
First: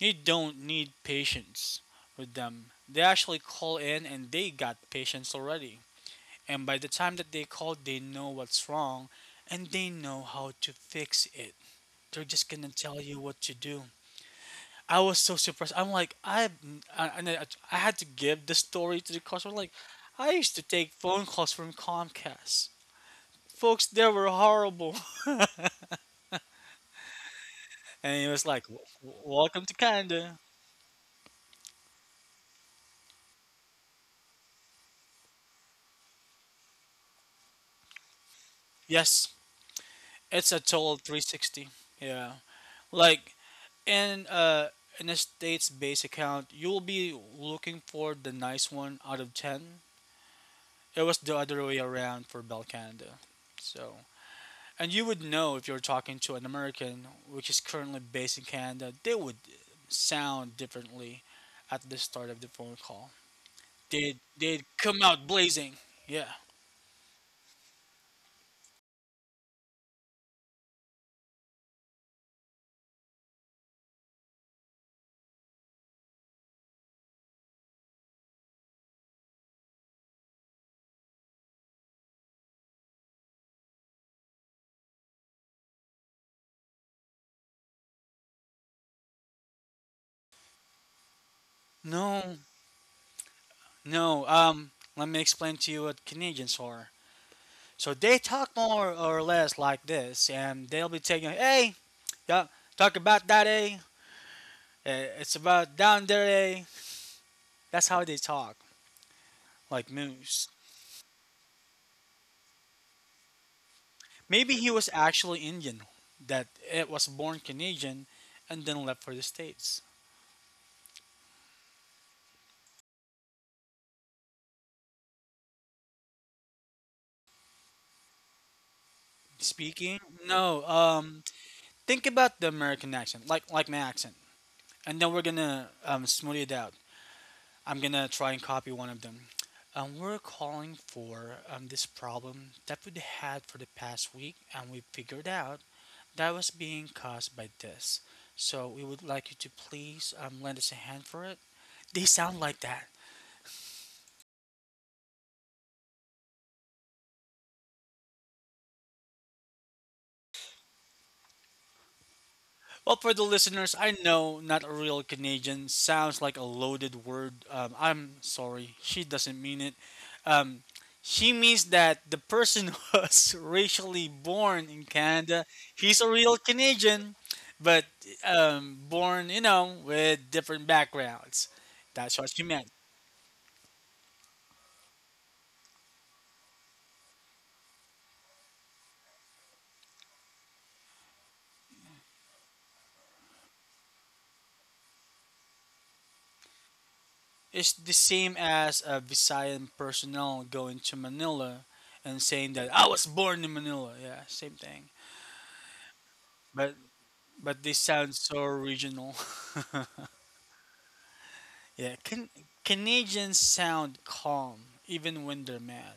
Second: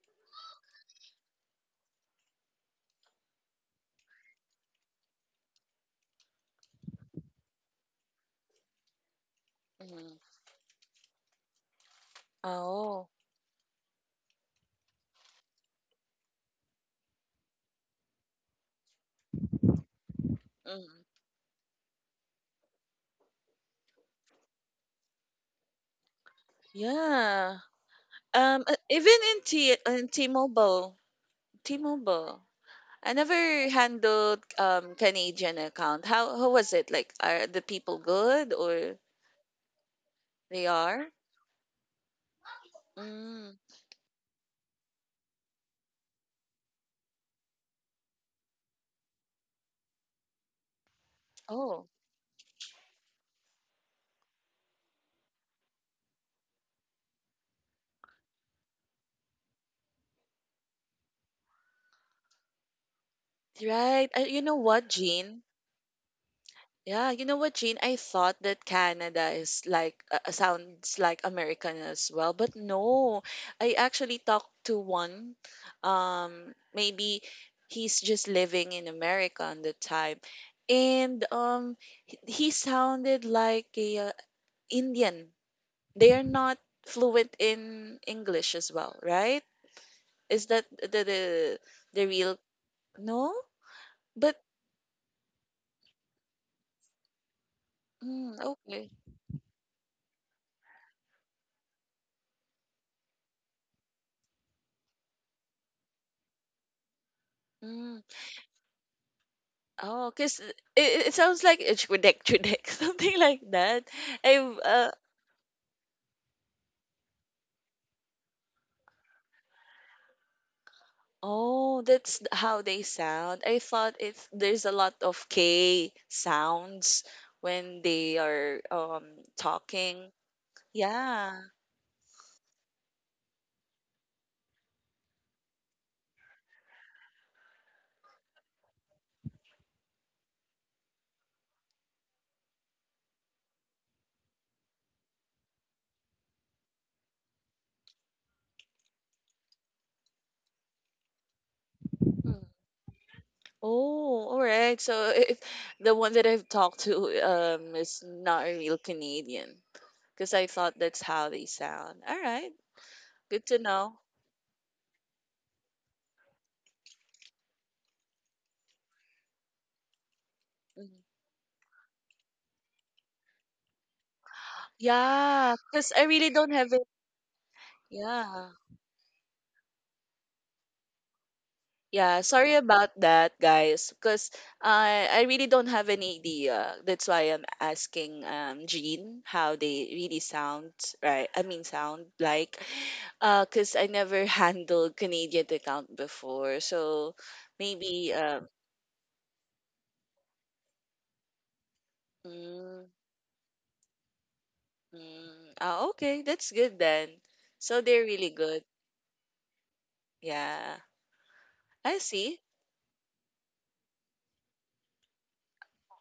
S1: you don't need patience with them. They actually call in and they got patience already. And by the time that they call, they know what's wrong and they
S2: Hmm.
S1: know how to fix it. They're just gonna tell
S2: Oh.
S1: you what to do. I was so surprised. I'm like, and I had to give the story to the customer. Like, I used to take
S2: Hmm.
S1: phone calls from Comcast. Folks, they were horrible.
S2: Yeah.
S1: And he was like,
S2: Even in
S1: "Welcome
S2: T
S1: to
S2: in
S1: Canada."
S2: T-Mobile, T-Mobile, I never handled Canadian account. How was it? Like, are the people good or?
S1: Yes, it's a
S2: They
S1: total
S2: are?
S1: 360. Yeah, like
S2: Mm.
S1: in uh in a state's base account, you'll be looking for the nice one out of 10. It was the other way
S2: Oh,
S1: around for Bell Canada. So, and you would know if you're talking to an American which is currently based in Canada, they would sound differently at the start of the phone call.
S2: right.
S1: They'd
S2: You know
S1: they'd
S2: what,
S1: come out
S2: Jean?
S1: blazing. Yeah.
S2: Yeah, you know what, Jean? I thought that Canada is like sounds like American as well, but no. I actually talked to one. Maybe he's just living in America on the time, and he sounded like a Indian. They are not fluent in English as well, right? Is that the real
S1: No,
S2: no?
S1: No,
S2: But
S1: let me explain to you what Canadians are. So they
S2: mm,
S1: talk
S2: okay.
S1: more or less like this, and they'll be taking, hey, yeah, talk about that, eh? Eh, it's about down there, eh? That's
S2: Mm.
S1: how they talk, like
S2: Oh, 'cause
S1: moose.
S2: it sounds like it's Chudek Chudek, something like that.
S1: Maybe
S2: I've
S1: he was actually Indian, that it was born Canadian, and then left for the States.
S2: oh, that's how they sound. I thought it's there's a lot of K sounds when they are
S1: Speaking,
S2: talking.
S1: no,
S2: Yeah.
S1: think about the American accent, like my accent, and then we're gonna smooth it out. I'm gonna try and copy one of them. We're calling for this problem that we had for the past week, and we figured out that was being caused by this. So we would like you to please lend us a hand for it. They sound
S2: Mm.
S1: like that.
S2: Oh, all right. So if the one that I've talked to is not a real Canadian, because I thought that's how they sound. All right.
S1: Well, for the
S2: Good to
S1: listeners,
S2: know.
S1: I know not a real Canadian sounds like a loaded word. I'm sorry, she doesn't mean it. Um,
S2: Mm-hmm.
S1: she means that the person was racially born in Canada.
S2: Yeah, because I
S1: He's a
S2: really
S1: real
S2: don't have it.
S1: Canadian, but
S2: Yeah.
S1: born, you know, with different backgrounds.
S2: Yeah,
S1: That's what she
S2: sorry
S1: meant.
S2: about that, guys. Because I really don't have any idea. That's why I'm asking Jean how they really sound, right? I mean, sound like, because I never handled Canadian account before. So
S1: It's the
S2: maybe
S1: same as a Visayan personnel going to Manila and saying that
S2: Mm,
S1: I was born in Manila. Yeah, same thing.
S2: mm, ah, okay, that's good
S1: But
S2: then.
S1: But they
S2: So they're
S1: sound
S2: really
S1: so
S2: good.
S1: original.
S2: Yeah, I
S1: Yeah,
S2: see.
S1: Canadians sound calm even when they're mad.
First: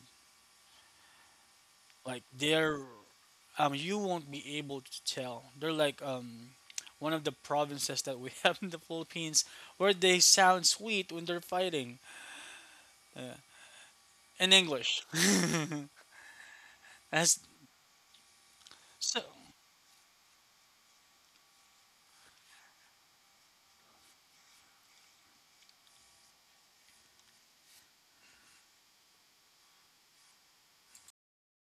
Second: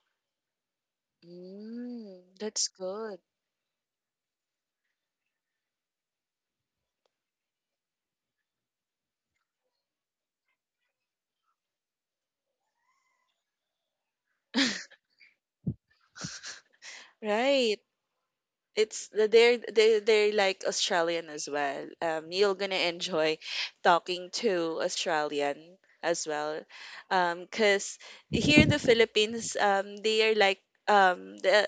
S1: Like
S2: Mm, that's
S1: they're
S2: good.
S1: you won't be able to tell. They're like one of the provinces that we have in the Philippines where they sound sweet when they're fighting uh, in English. as
S2: Right. It's
S1: so
S2: they're like Australian as well. You're gonna enjoy talking to Australian as well, cause here in the Philippines, they are like the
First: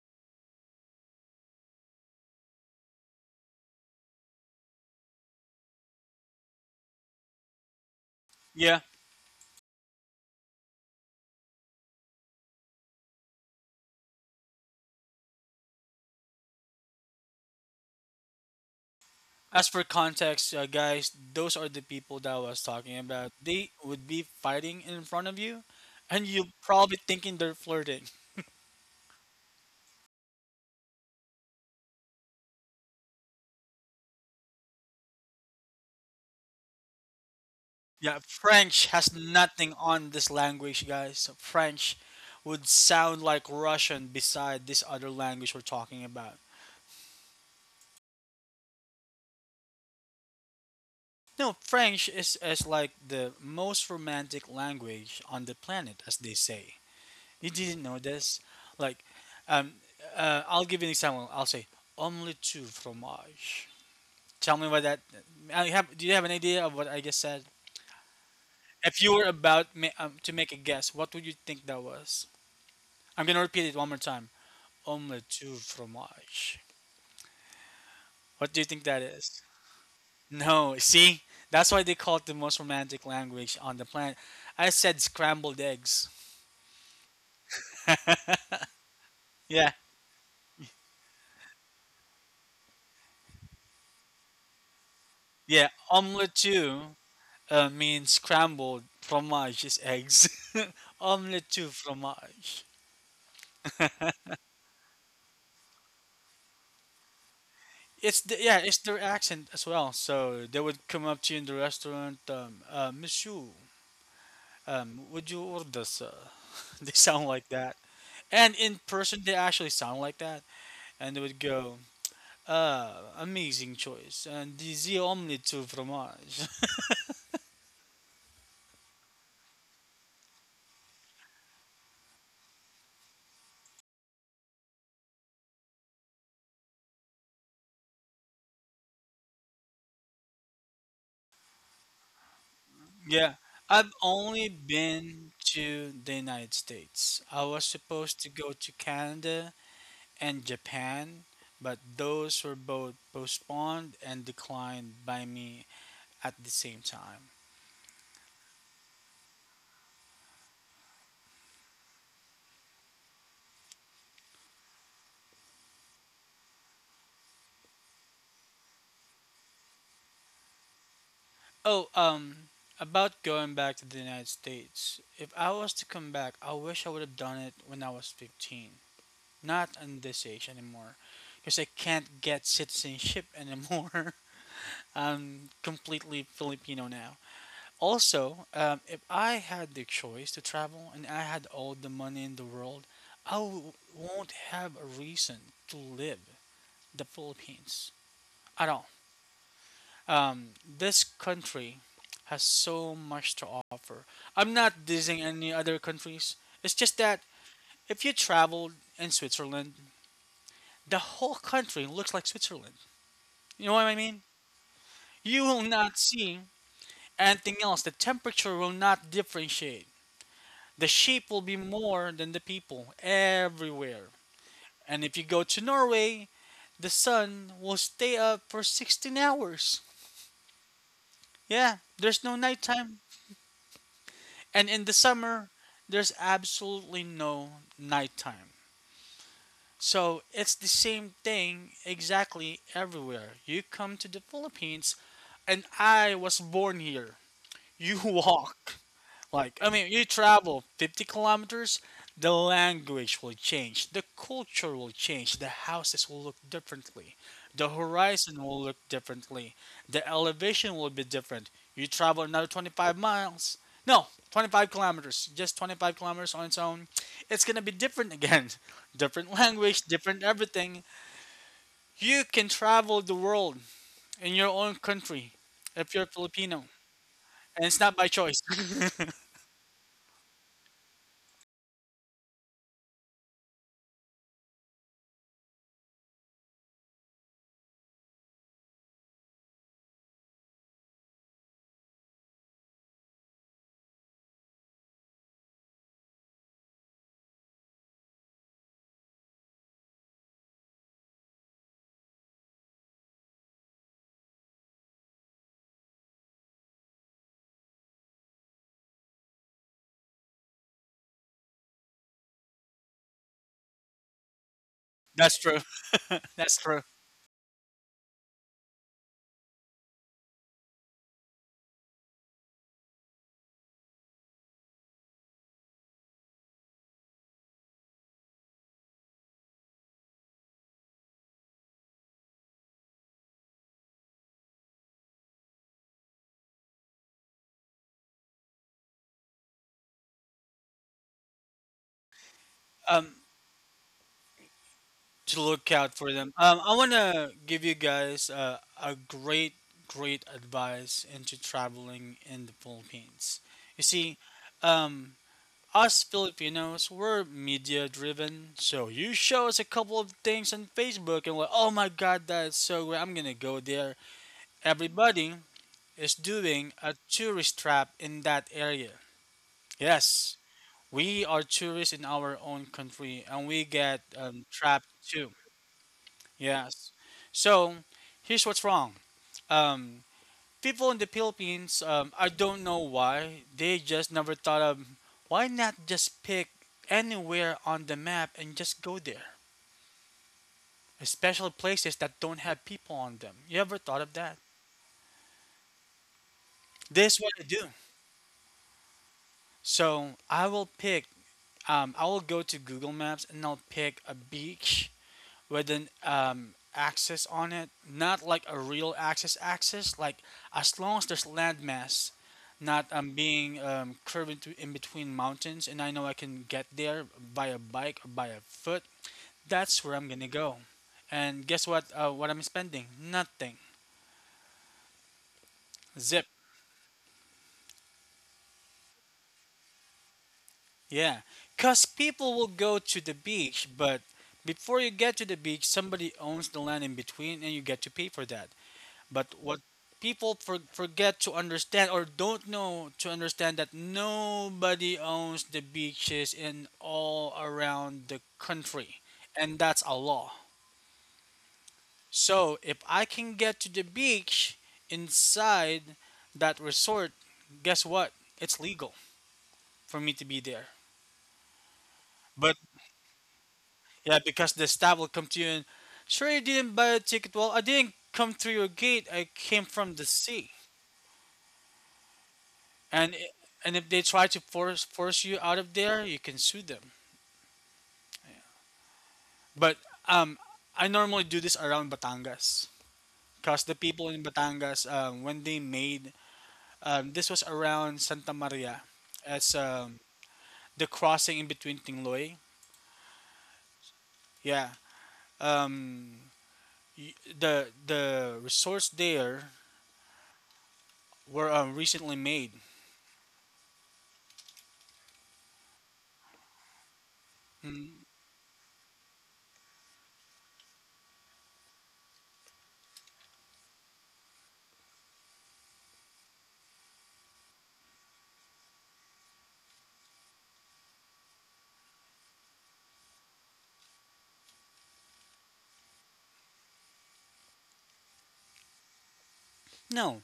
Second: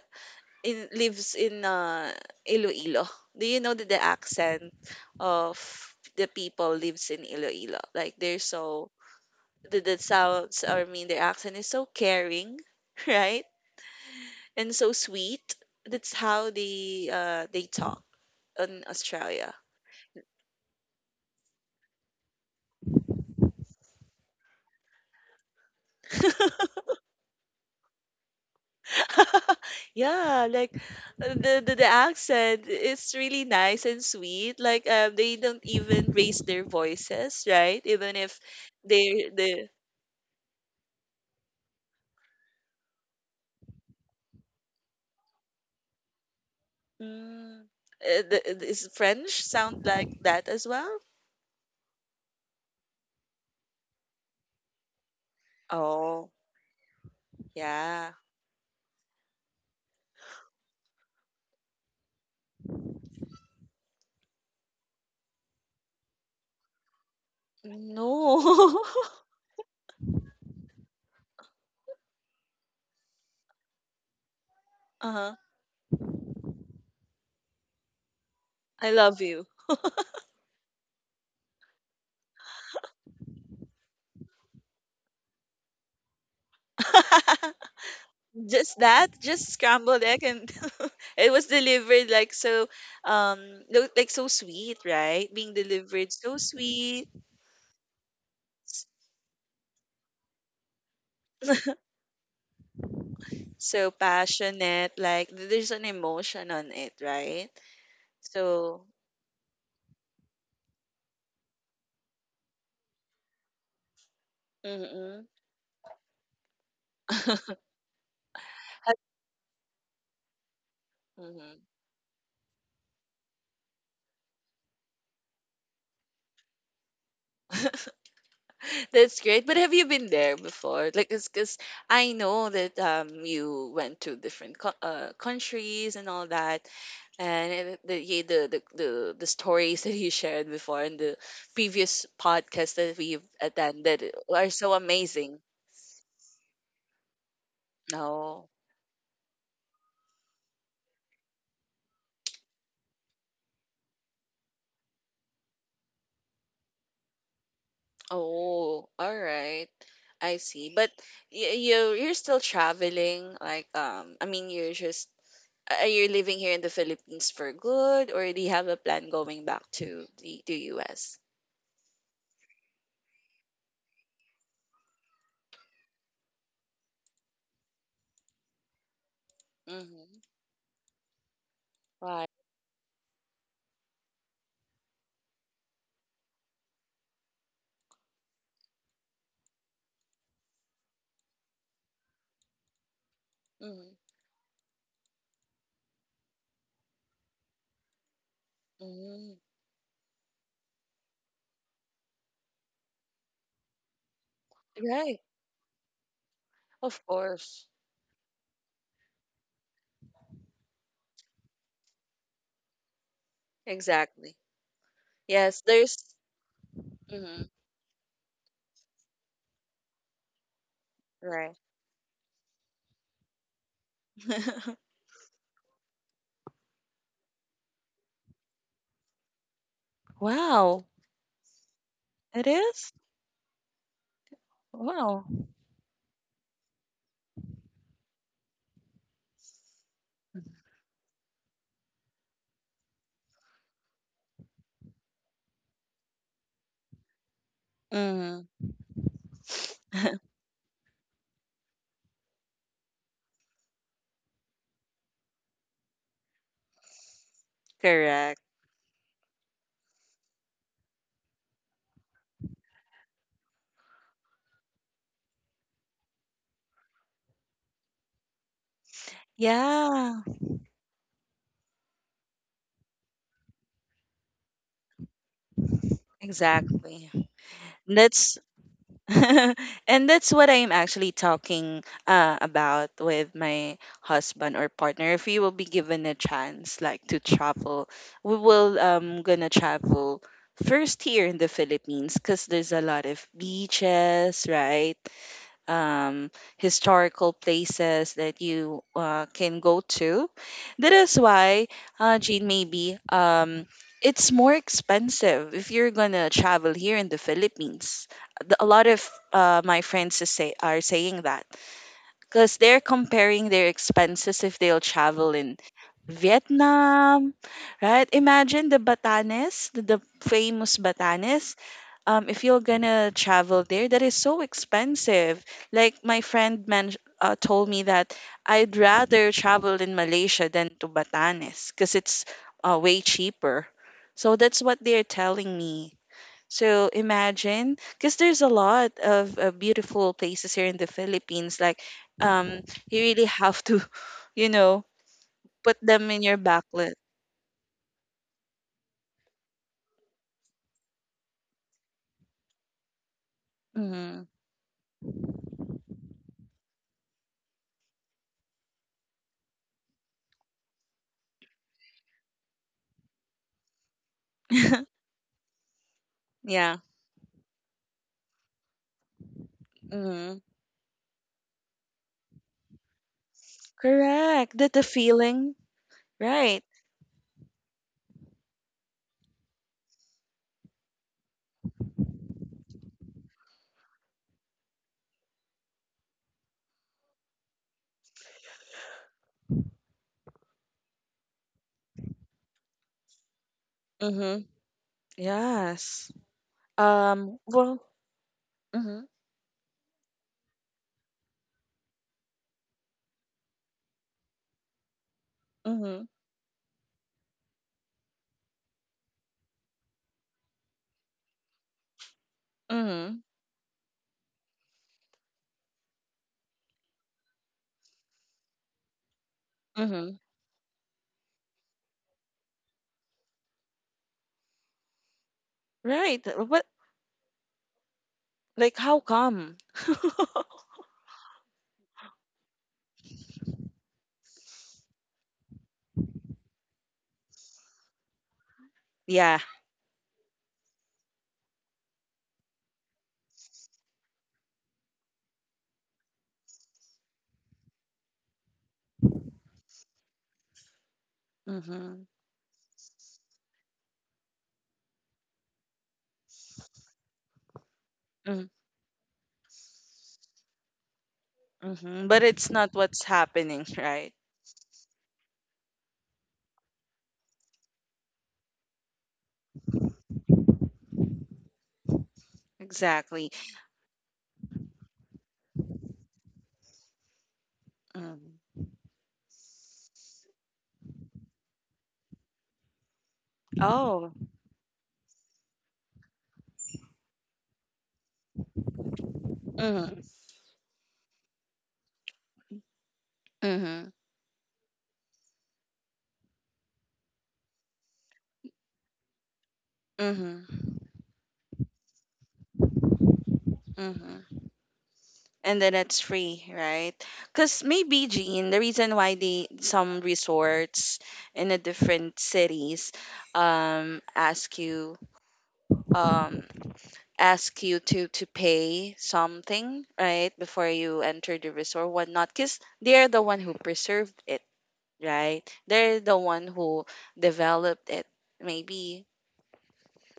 S2: in lives in Iloilo. Do you know that the accent of the people lives in Iloilo? Like they're
S1: Yeah,
S2: so the sounds, or I mean their accent is so caring, right? And so sweet. That's how they talk in Australia.
S1: as for context, guys, those are the people that I was talking about. They would be fighting in front of you and you probably thinking they're flirting.
S2: Yeah, like the accent is really nice and sweet. Like, they don't even raise their voices, right?
S1: Yeah,
S2: Even if
S1: French has
S2: they the
S1: nothing on this language, guys. So French would sound like Russian beside this other language we're talking about.
S2: mm, the is French sound like that as well.
S1: No, French is like the most romantic language on the planet, as
S2: Oh
S1: they say. You didn't know
S2: yeah,
S1: this? Like, um, I'll give you an example. I'll say, omelette tu fromage. Tell me what that. Do you have an idea of what I just said?
S2: no.
S1: If you were about to make a guess, what would you think that was? I'm going to repeat it one more time.
S2: uh
S1: Omelette
S2: huh.
S1: du fromage. What do you think
S2: I
S1: that
S2: love
S1: is?
S2: you.
S1: No, see? That's why they call it the most romantic language on the planet. I said scrambled eggs.
S2: Just that, just
S1: Yeah,
S2: scrambled egg. And it was delivered like so um like so sweet, right? Being
S1: yeah.
S2: delivered
S1: Omelette
S2: so
S1: du
S2: sweet,
S1: means scrambled. Fromage is eggs. Omelette du fromage.
S2: so passionate, like there's an emotion on it, right?
S1: Yeah, it's
S2: So
S1: their accent as well. So they would come up to you in the restaurant, Monsieur,
S2: mm-mm.
S1: would you order, sir? They sound like that. And in person, they actually sound like that. And they would
S2: Mm-hmm.
S1: go, uh, amazing choice. And the omelette too from us?
S2: That's great. But have you been there before? Like, because I know that you went to different countries and all that, and it- the, yeah, the stories that you shared before in the previous podcast that we've
S1: Yeah. I've
S2: attended
S1: only
S2: are so
S1: been
S2: amazing.
S1: to the United States. I was supposed to
S2: No.
S1: go to Canada and Japan, but those were both postponed and declined by me at the same time.
S2: Oh, all right. I see. But you you're still traveling like, I mean you're just, are you living here in the Philippines for good, or do you have a plan going back to the to US?
S1: Oh, about going back to the United States. If I was to come back, I wish I would have done it when I was 15. Not on
S2: Mm-hmm.
S1: this age anymore, because I can't
S2: Right.
S1: get citizenship anymore. I'm completely Filipino now. Also, if I had the choice to travel and I had all the money in the world, I
S2: Mm-hmm.
S1: won't have a reason to live the Philippines at all.
S2: Mm-hmm.
S1: This country has so much to offer. I'm not dissing
S2: Right.
S1: any other countries. It's just
S2: Of
S1: that
S2: course.
S1: if you traveled in Switzerland, the whole country looks like Switzerland. You know what I mean?
S2: Exactly.
S1: You will
S2: Yes,
S1: not
S2: there's
S1: see
S2: mm-hmm.
S1: anything else. The temperature will not differentiate. The sheep will be
S2: Right.
S1: more than the people everywhere. And if you go to Norway, the sun will stay up for 16 hours.
S2: Wow,
S1: Yeah, there's no
S2: it
S1: nighttime.
S2: is?
S1: And in the
S2: Wow.
S1: summer, there's absolutely no nighttime. So it's the same thing exactly everywhere. You come to the Philippines, and I was born here. You
S2: Mm-hmm.
S1: walk like, I mean, you travel 50 kilometers, the language will change, the culture will change, the houses will look differently, the horizon
S2: Correct.
S1: will look differently, the elevation will be different. You travel another 25 miles, no, 25 kilometers, just 25 kilometers on its own, it's gonna be different again. Different language, different
S2: Yeah.
S1: everything. You can travel the world in your own country if you're Filipino,
S2: Exactly.
S1: and it's not by choice.
S2: That's and that's what I'm actually talking about with my husband or partner. If we will be given a chance, like to travel, we will gonna travel first here in the Philippines because there's a lot of beaches, right? Um, historical places that you can go to. That is why, Jean, maybe, it's more expensive if you're gonna travel here in the Philippines. A lot of my friends is say are saying that because they're comparing their expenses if they'll
S1: That's
S2: travel
S1: true.
S2: in
S1: That's true.
S2: Vietnam, right? Imagine the Batanes, the famous Batanes, if you're gonna travel there, that is so expensive. Like my friend man told me that I'd rather travel in Malaysia than to Batanes because it's way cheaper. So that's what they're telling me. So imagine, because there's a lot of beautiful places here in the Philippines. Like, um, you
S1: um
S2: really have to, you know,
S1: to look
S2: put
S1: out for
S2: them in
S1: them.
S2: your
S1: I want
S2: backlit.
S1: to give you guys a great advice into traveling in the Philippines. You see,
S2: Mm.
S1: um, us Filipinos we're media driven, so you show us a couple of things on Facebook and we're oh my god that's so great I'm gonna go there. Everybody is doing
S2: Yeah.
S1: a tourist trap in that area. Yes.
S2: Mm.
S1: We are tourists in our own country and we get
S2: Correct. That
S1: trapped
S2: the
S1: too.
S2: feeling, right?
S1: Yes. So here's what's wrong. Um, people in the Philippines, I don't know why, they just never thought of why not just pick anywhere on the map and just go there, especially places that don't have people on them. You ever thought of that?
S2: Mm-hmm. Yes.
S1: This is what I do.
S2: Well, mm-hmm,
S1: So I will pick. I will go to Google Maps and I'll pick a beach with an
S2: mm-hmm,
S1: axis on it, not like a real axis. Like as long as there's landmass, not
S2: mm-hmm,
S1: being curved in between mountains, and I know I can get there by a bike or by a foot. That's where I'm
S2: mm-hmm.
S1: gonna go. And guess what? What I'm spending? Nothing. Zip.
S2: Right. What, like, how come?
S1: Yeah, cause people will go to the beach, but before you get to the beach, somebody owns the land in between, and you get to pay for that. But
S2: Yeah.
S1: what people forget to understand or don't know to understand that nobody owns the beaches in all around the country, and that's a law.
S2: Mm-hmm.
S1: So if I can get to the beach inside that resort, guess what?
S2: Mm,
S1: It's legal for me to be there.
S2: mm-hmm. But
S1: But
S2: it's not what's happening,
S1: yeah,
S2: right?
S1: because the staff will come to you and sure you didn't buy a ticket. Well, I didn't come through your gate. I came from the sea. and
S2: Exactly.
S1: and if they try to force you out of there, you can sue them.
S2: Mm.
S1: But um, I normally do this around Batangas, cause the people
S2: Oh.
S1: in Batangas when they made this was around Santa Maria, as
S2: Mm-hmm.
S1: the crossing in between Tingloy.
S2: Mm-hmm.
S1: Yeah, um, the resorts there
S2: Mm-hmm.
S1: were recently made.
S2: Mm-hmm. And then it's free, right? Because
S1: Mm.
S2: maybe, Jean, the reason why they some resorts in the different cities ask you um to pay something right before you enter the resort whatnot, because they're the one who preserved it, right, they're the one who developed it maybe.
S1: No,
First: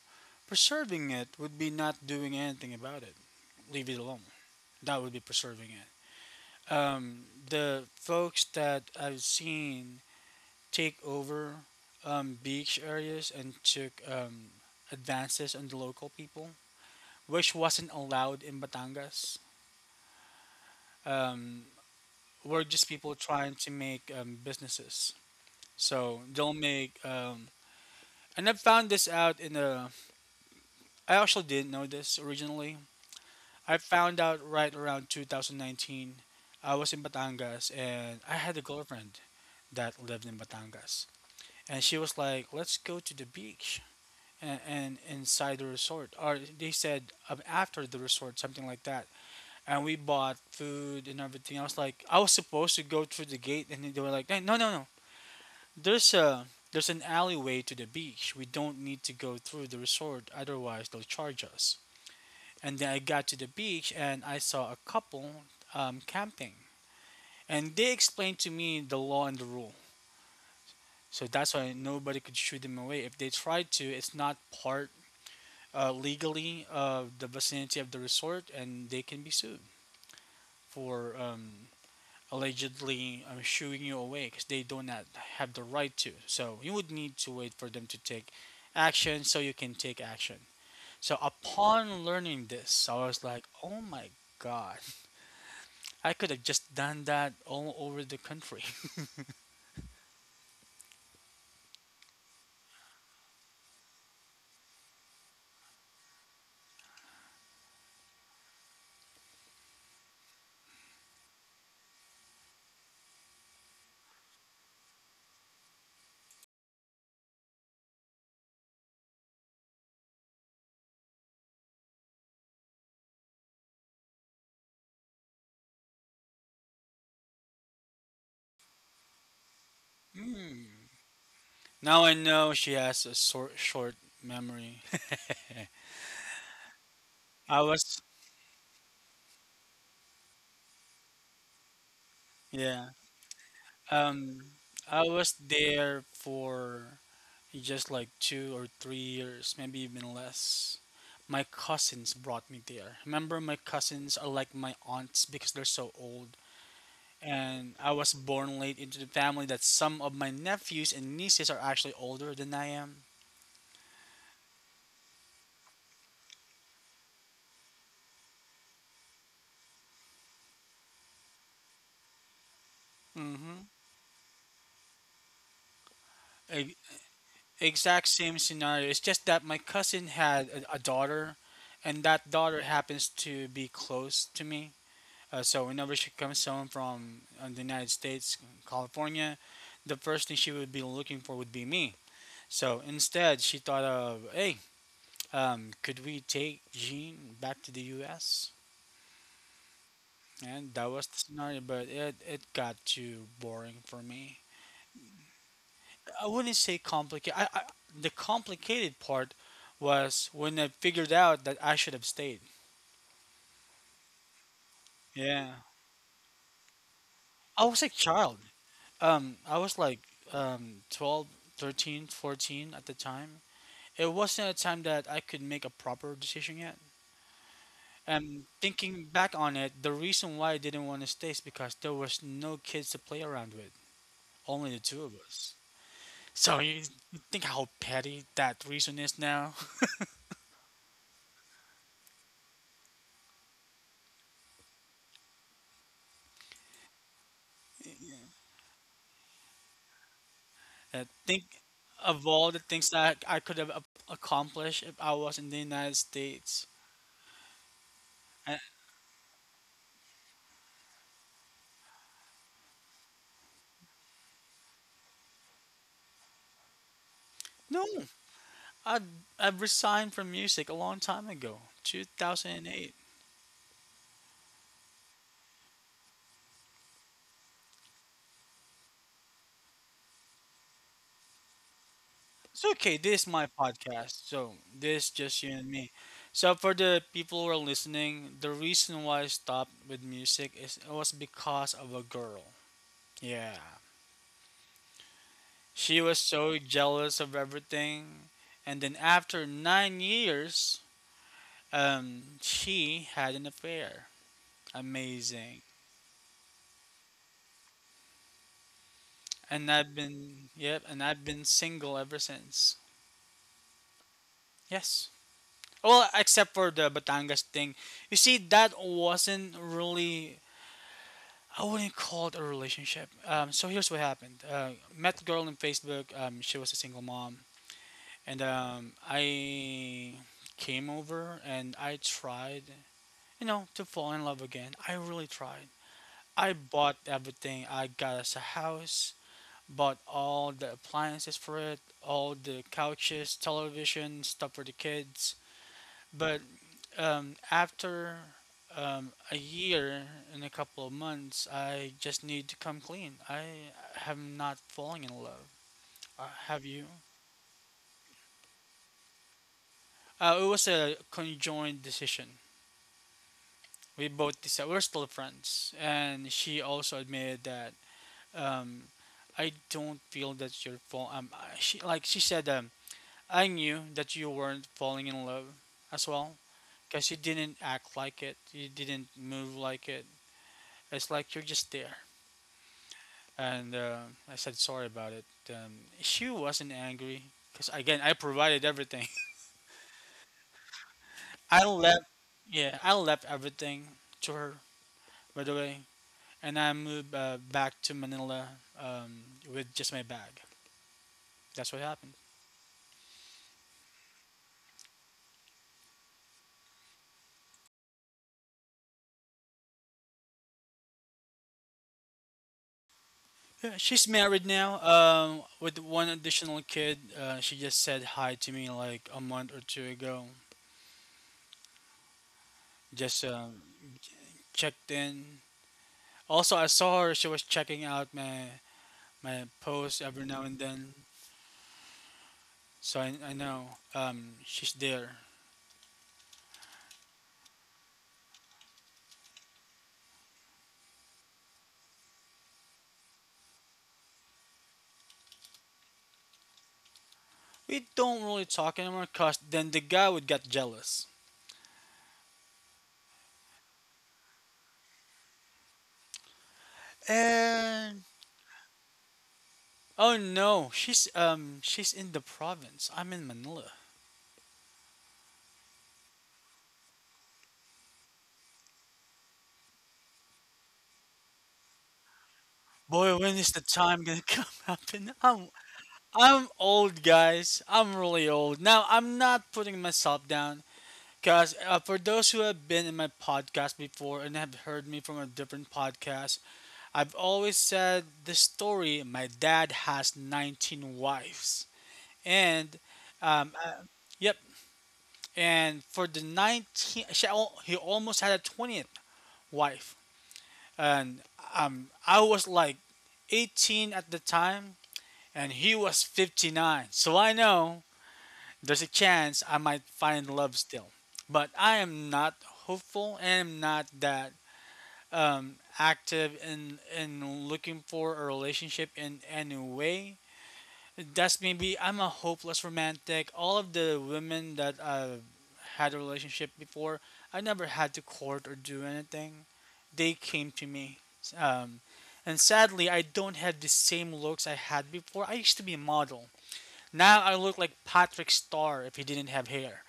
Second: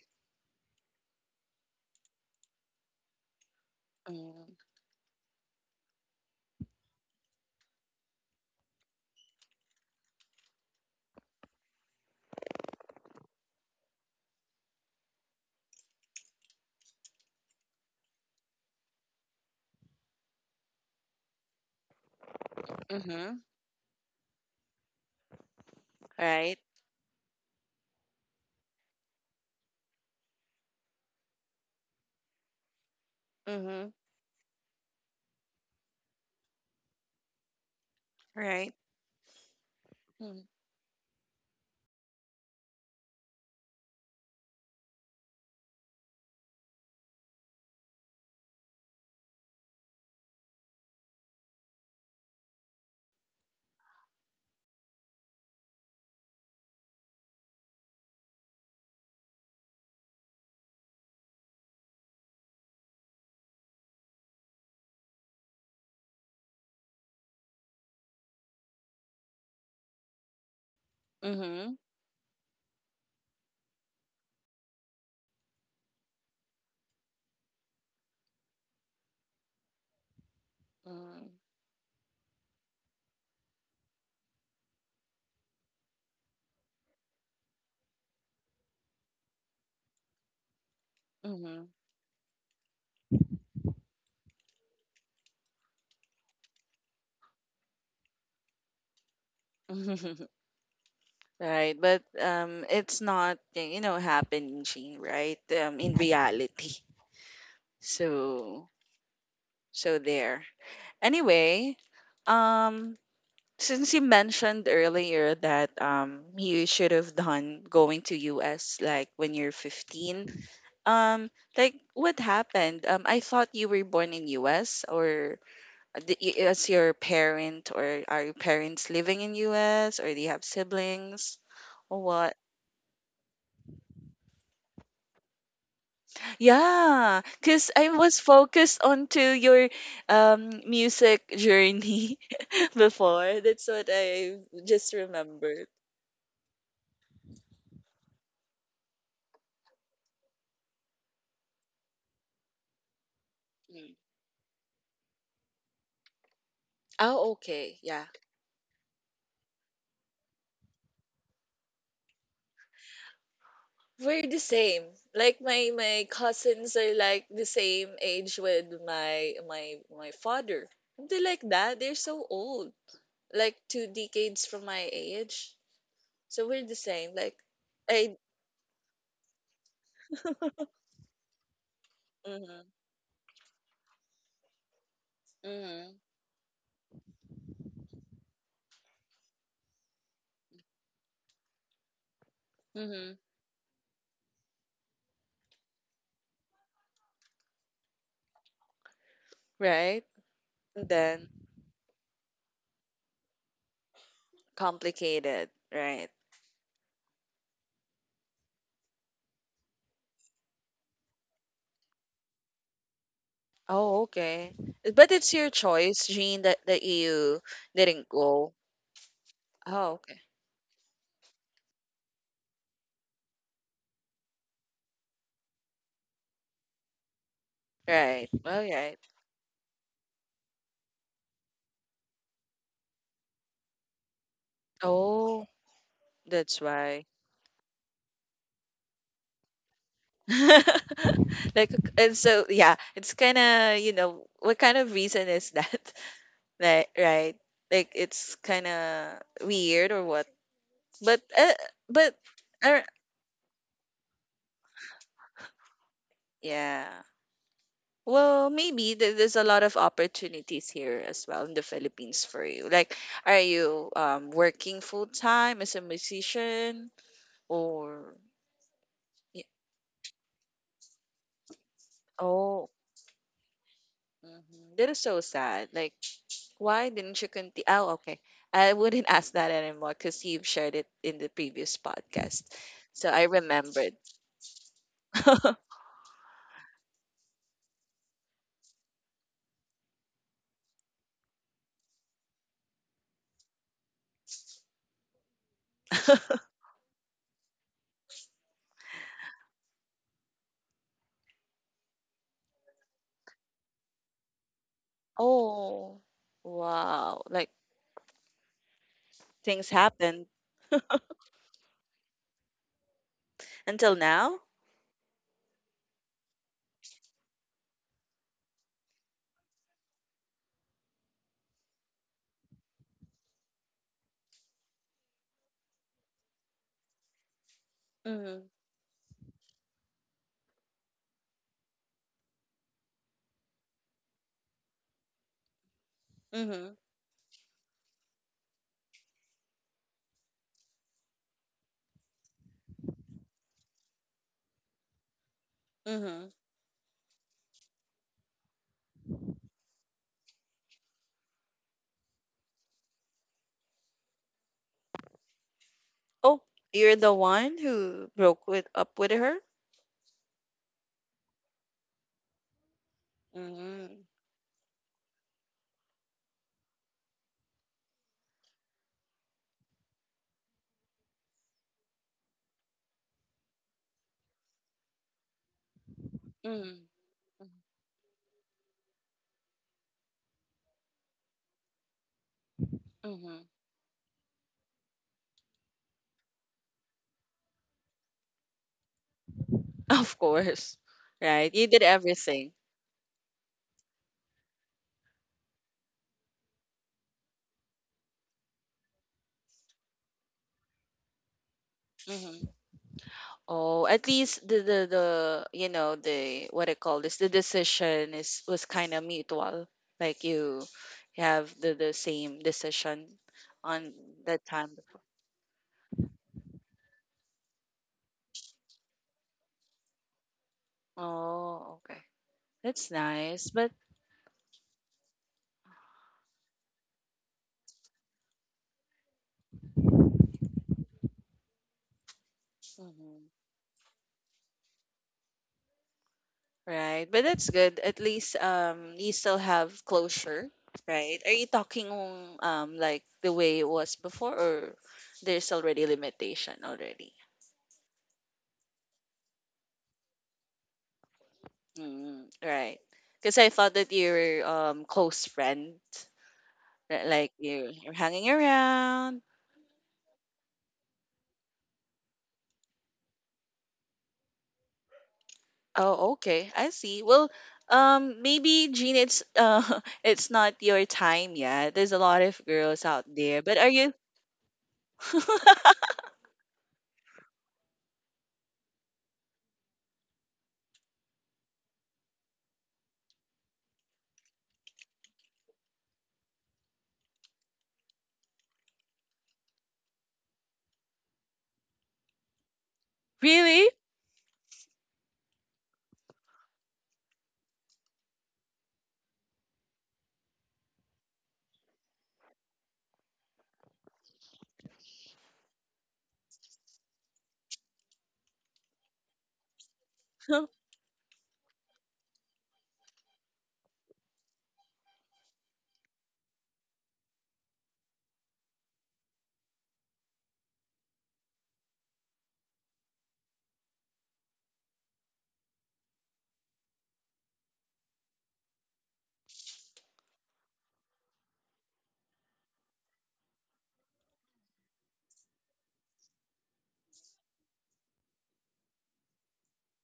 S1: preserving it would be not doing anything about it. Leave it alone.
S2: Mm,
S1: That would be preserving it. The folks that I've seen take over beach areas and took advances on the local people, which wasn't allowed in Batangas, um, were just people
S2: mm-hmm.
S1: trying to make businesses. So they'll
S2: Right.
S1: make, and I found this out in I actually didn't know this originally. I
S2: Mm-hmm.
S1: found out right around 2019. I was in Batangas and I had a
S2: Right.
S1: girlfriend that lived in
S2: Mm,
S1: Batangas. And she was like, "Let's go to the beach." And inside the resort, or they said after the resort, something like that. And we bought food and everything. I was like, I was supposed to go through the gate, and they were like, "No, no, no, no. There's a there's an alleyway to the beach. We don't need to go through the resort. Otherwise, they'll charge us." And then I got to the beach, and I saw a couple camping, and they explained to me the law and the rule. So that's
S2: mm-hmm,
S1: why nobody could shoo them away. If they tried to, it's not part legally of the vicinity of the resort, and they can be sued for
S2: mm,
S1: allegedly shooing you away because they do not have the right to. So you would need to wait for them to take action so you can take action. So
S2: mm-hmm.
S1: upon learning this, I was like, oh my god, I could have just done that all over the country.
S2: Right, but it's not, you know, happening, Jean, right? In reality, so so there, anyway, um since you mentioned earlier that you should have done going to US like when you're 15, um like what happened, I thought you were born in US, or the- is your parent, or are your parents living in US, or do you have
S1: Hmm.
S2: siblings or
S1: Now I
S2: what?
S1: know she has a short memory.
S2: Yeah,
S1: I
S2: cuz
S1: was,
S2: I was focused onto your music journey
S1: yeah,
S2: before, that's what I
S1: um,
S2: just
S1: I was
S2: remembered.
S1: there for it's just like 2 or 3 years, maybe even less. My cousins brought me there. Remember, my
S2: Mm.
S1: cousins are like my aunts because they're so old.
S2: Oh, okay,
S1: And I
S2: yeah.
S1: was born late into the family that some of my nephews and nieces are actually older than I am.
S2: We're the same. Like my cousins are like the same age with my father. They like that. They're so old. Like
S1: Mm-hmm.
S2: two decades from my age. So we're the
S1: E-
S2: same. Like
S1: exact
S2: I
S1: same scenario. It's just that my cousin had a daughter, and that
S2: mm-hmm,
S1: daughter happens to be close to me. So
S2: mm-hmm,
S1: whenever she comes home from the United States, California, the first thing she would be looking for would be me. So
S2: mm-hmm.
S1: instead, she thought of, hey, could we take Jean back to the U.S.?
S2: Right?
S1: And that was the
S2: Then
S1: scenario, but it got too boring for me.
S2: complicated, right?
S1: I wouldn't say complicated. The complicated part was when I figured out that I should have stayed.
S2: Oh, okay. But it's your
S1: Yeah.
S2: choice, Jean, that, that you
S1: I was a
S2: didn't
S1: child.
S2: go.
S1: I was
S2: Oh,
S1: like
S2: okay.
S1: 12, 13, 14 at the time. It wasn't a time that I could make a proper decision yet.
S2: Right.
S1: And
S2: All right.
S1: thinking back on it, the reason why I didn't want to stay is because there was no kids to play around with, only the two of
S2: Oh,
S1: us.
S2: that's
S1: So you
S2: why.
S1: think how petty that reason is now?
S2: Like, and so yeah, it's kind of, you know, what kind of reason is that? Like, right, like it's kind of weird or what, but
S1: Think
S2: uh, but
S1: of all the
S2: uh,
S1: things that I could have accomplished if I was in the United States.
S2: yeah. Well,
S1: Uh,
S2: maybe there- there's a lot of opportunities here as well in the Philippines for you. Like, are you working full-time as a musician,
S1: no,
S2: or
S1: I I
S2: y-
S1: resigned from music a long time ago,
S2: oh,
S1: 2008.
S2: mhm, that is so sad. Like, why didn't you continue? Oh, okay. I wouldn't ask that anymore because you've shared it in the previous podcast.
S1: It's okay.
S2: So
S1: This is
S2: I
S1: my
S2: remembered.
S1: podcast, so this just you and me. So for the people who are listening, the reason why I stopped with music is it was because of a girl. Yeah, she was so jealous of everything, and then after 9 years, she had an affair. Amazing.
S2: Oh, wow. Like
S1: And
S2: things
S1: I've
S2: happened
S1: been yep, and I've been single ever since.
S2: until now?
S1: Yes. Well, except for the Batangas thing. You see, that wasn't really I wouldn't call it a relationship. So here's what happened. Met a girl on Facebook. She was a single mom, and
S2: Mm-hmm.
S1: I came over and I tried, you know, to fall in love again. I really tried. I
S2: Mm-hmm.
S1: bought everything. I got us a house, bought all the appliances for it, all the couches, television, stuff for the kids.
S2: Mm-hmm.
S1: But after a year and a couple of months, I just need to come clean. I have not fallen in love.
S2: Oh,
S1: Have you?
S2: you're the one who broke with up with her?
S1: It was a conjoined decision.
S2: Mm-hmm.
S1: We both decided we're still friends, and she also admitted that um, I don't feel that you're fall. She she said I knew that you weren't falling in love as well,
S2: Mm-hmm.
S1: cause you didn't act like it. You didn't move like it. It's like you're just there.
S2: Mm-hmm.
S1: And I said sorry about it. She wasn't angry because again I provided everything.
S2: Of course. Right.
S1: I
S2: You did
S1: left,
S2: everything.
S1: yeah, I left everything to her by the way, and I moved back to Manila um, with just my bag. That's what happened.
S2: Oh, at least the you know, the what I call this, the decision is was kind of mutual. Like you have the same decision
S1: Yeah,
S2: on
S1: she's married
S2: that time.
S1: now with one additional kid. She just said hi to me like a month or two ago.
S2: Oh, okay, that's
S1: Just
S2: nice. But
S1: checked in. Also, I saw her. She was checking out my posts every now and then. So I
S2: mhm,
S1: know she's there.
S2: right, but that's good. At least you still have closure, right? Are you talking like the way it was before, or there's already limitation already?
S1: We don't really talk anymore because then the guy would get jealous.
S2: Mm, right. Because I thought that you're close friend, like you're
S1: And
S2: hanging around.
S1: oh no, she's she's in the province. I'm in Manila.
S2: Oh, okay. I see. Well, maybe Gene, it's it's not your time yet. There's a lot of girls out
S1: Boy, when
S2: there,
S1: is the
S2: but are you
S1: time gonna come up? And I'm old, guys. I'm really old. Now I'm not putting myself down, cause for those who have been in my podcast before and have heard me from a different podcast, I've always said the story. My dad has 19 wives. And um,
S2: really?
S1: uh, yep, and for the 19th, he almost had a 20th wife, and I was like 18 at the time, and he was 59. So I know there's a chance I might find love still, but I am not hopeful and am not that active in looking for a relationship in any way. That's maybe I'm a hopeless romantic. All of the women that I had a relationship before, I never had to court or do anything. They came to me. Um, and sadly, I don't have the same looks I had before. I used to be a model. Now I look like Patrick Starr if he didn't have hair.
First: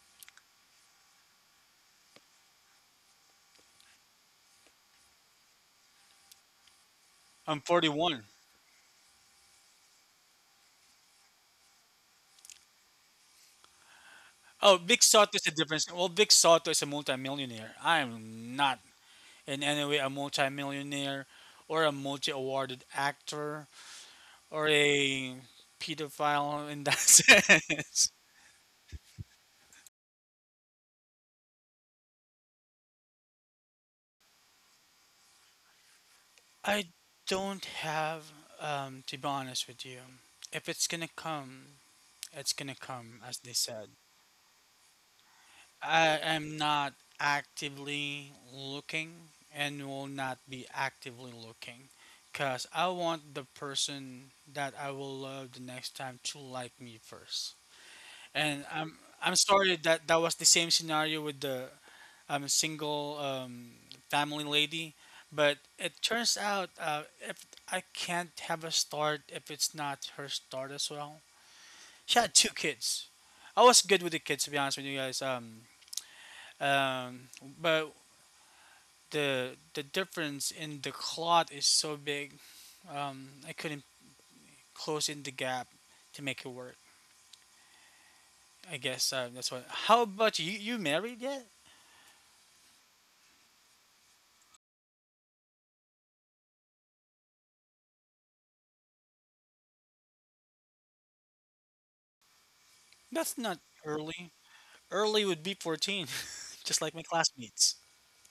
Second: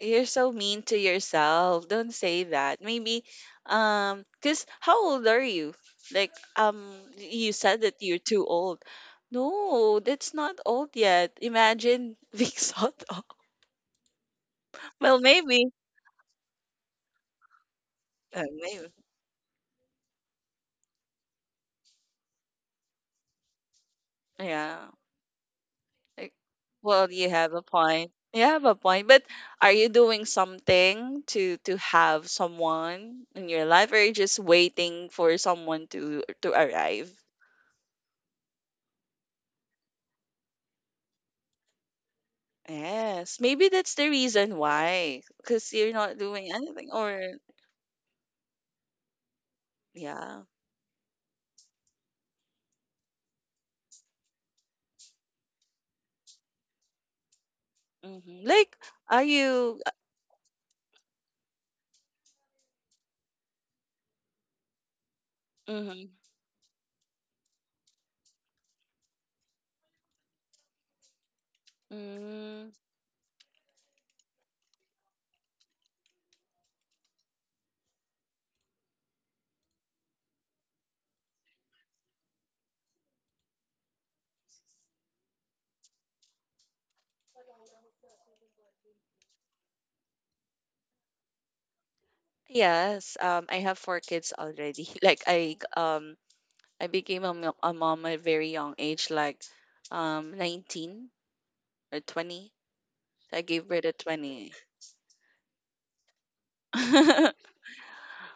S2: You're so mean to yourself. Don't say that. Maybe, cause how old are you? Like, you
S1: I'm
S2: said that you're
S1: 41.
S2: too old. No, that's not old yet. Imagine being sort.
S1: Oh, Vic
S2: Well,
S1: Soto is a
S2: maybe.
S1: difference. Well, Vic Soto is a multimillionaire. I am not
S2: Maybe.
S1: in any way a multimillionaire or a multi-awarded actor. Or
S2: Yeah.
S1: a
S2: Like,
S1: pedophile in that
S2: well, you have a
S1: sense.
S2: point. You have a point. But are you doing something to have someone in your life, or are you just waiting for someone to
S1: I
S2: arrive?
S1: don't have, to be honest with you. If it's gonna come, it's gonna come, as
S2: Yes,
S1: they
S2: maybe
S1: said.
S2: that's the reason why, because you're not
S1: I
S2: doing
S1: am
S2: anything,
S1: not
S2: or
S1: actively looking and will not
S2: yeah,
S1: be actively looking because I want the person that I will love the next time to like me first.
S2: hmm.
S1: And
S2: Like,
S1: I'm
S2: are
S1: I'm sorry
S2: you?
S1: that that was the same scenario with the I'm a single family lady, but it
S2: Mm-hmm.
S1: turns out if I can't have a start if it's not her start as well. She had two
S2: Mm,
S1: kids. I was good with the kids to be honest with you guys. Um, but the difference in the clot is so big. I couldn't close in the gap to make it work. I guess that's what. How about you? You married yet?
S2: yes, I have four kids already. Like, I became a, a mom at a very young age, like, 19 or 20, so I
S1: That's not
S2: gave birth at
S1: early.
S2: 20.
S1: Early would be 14, just like my classmates.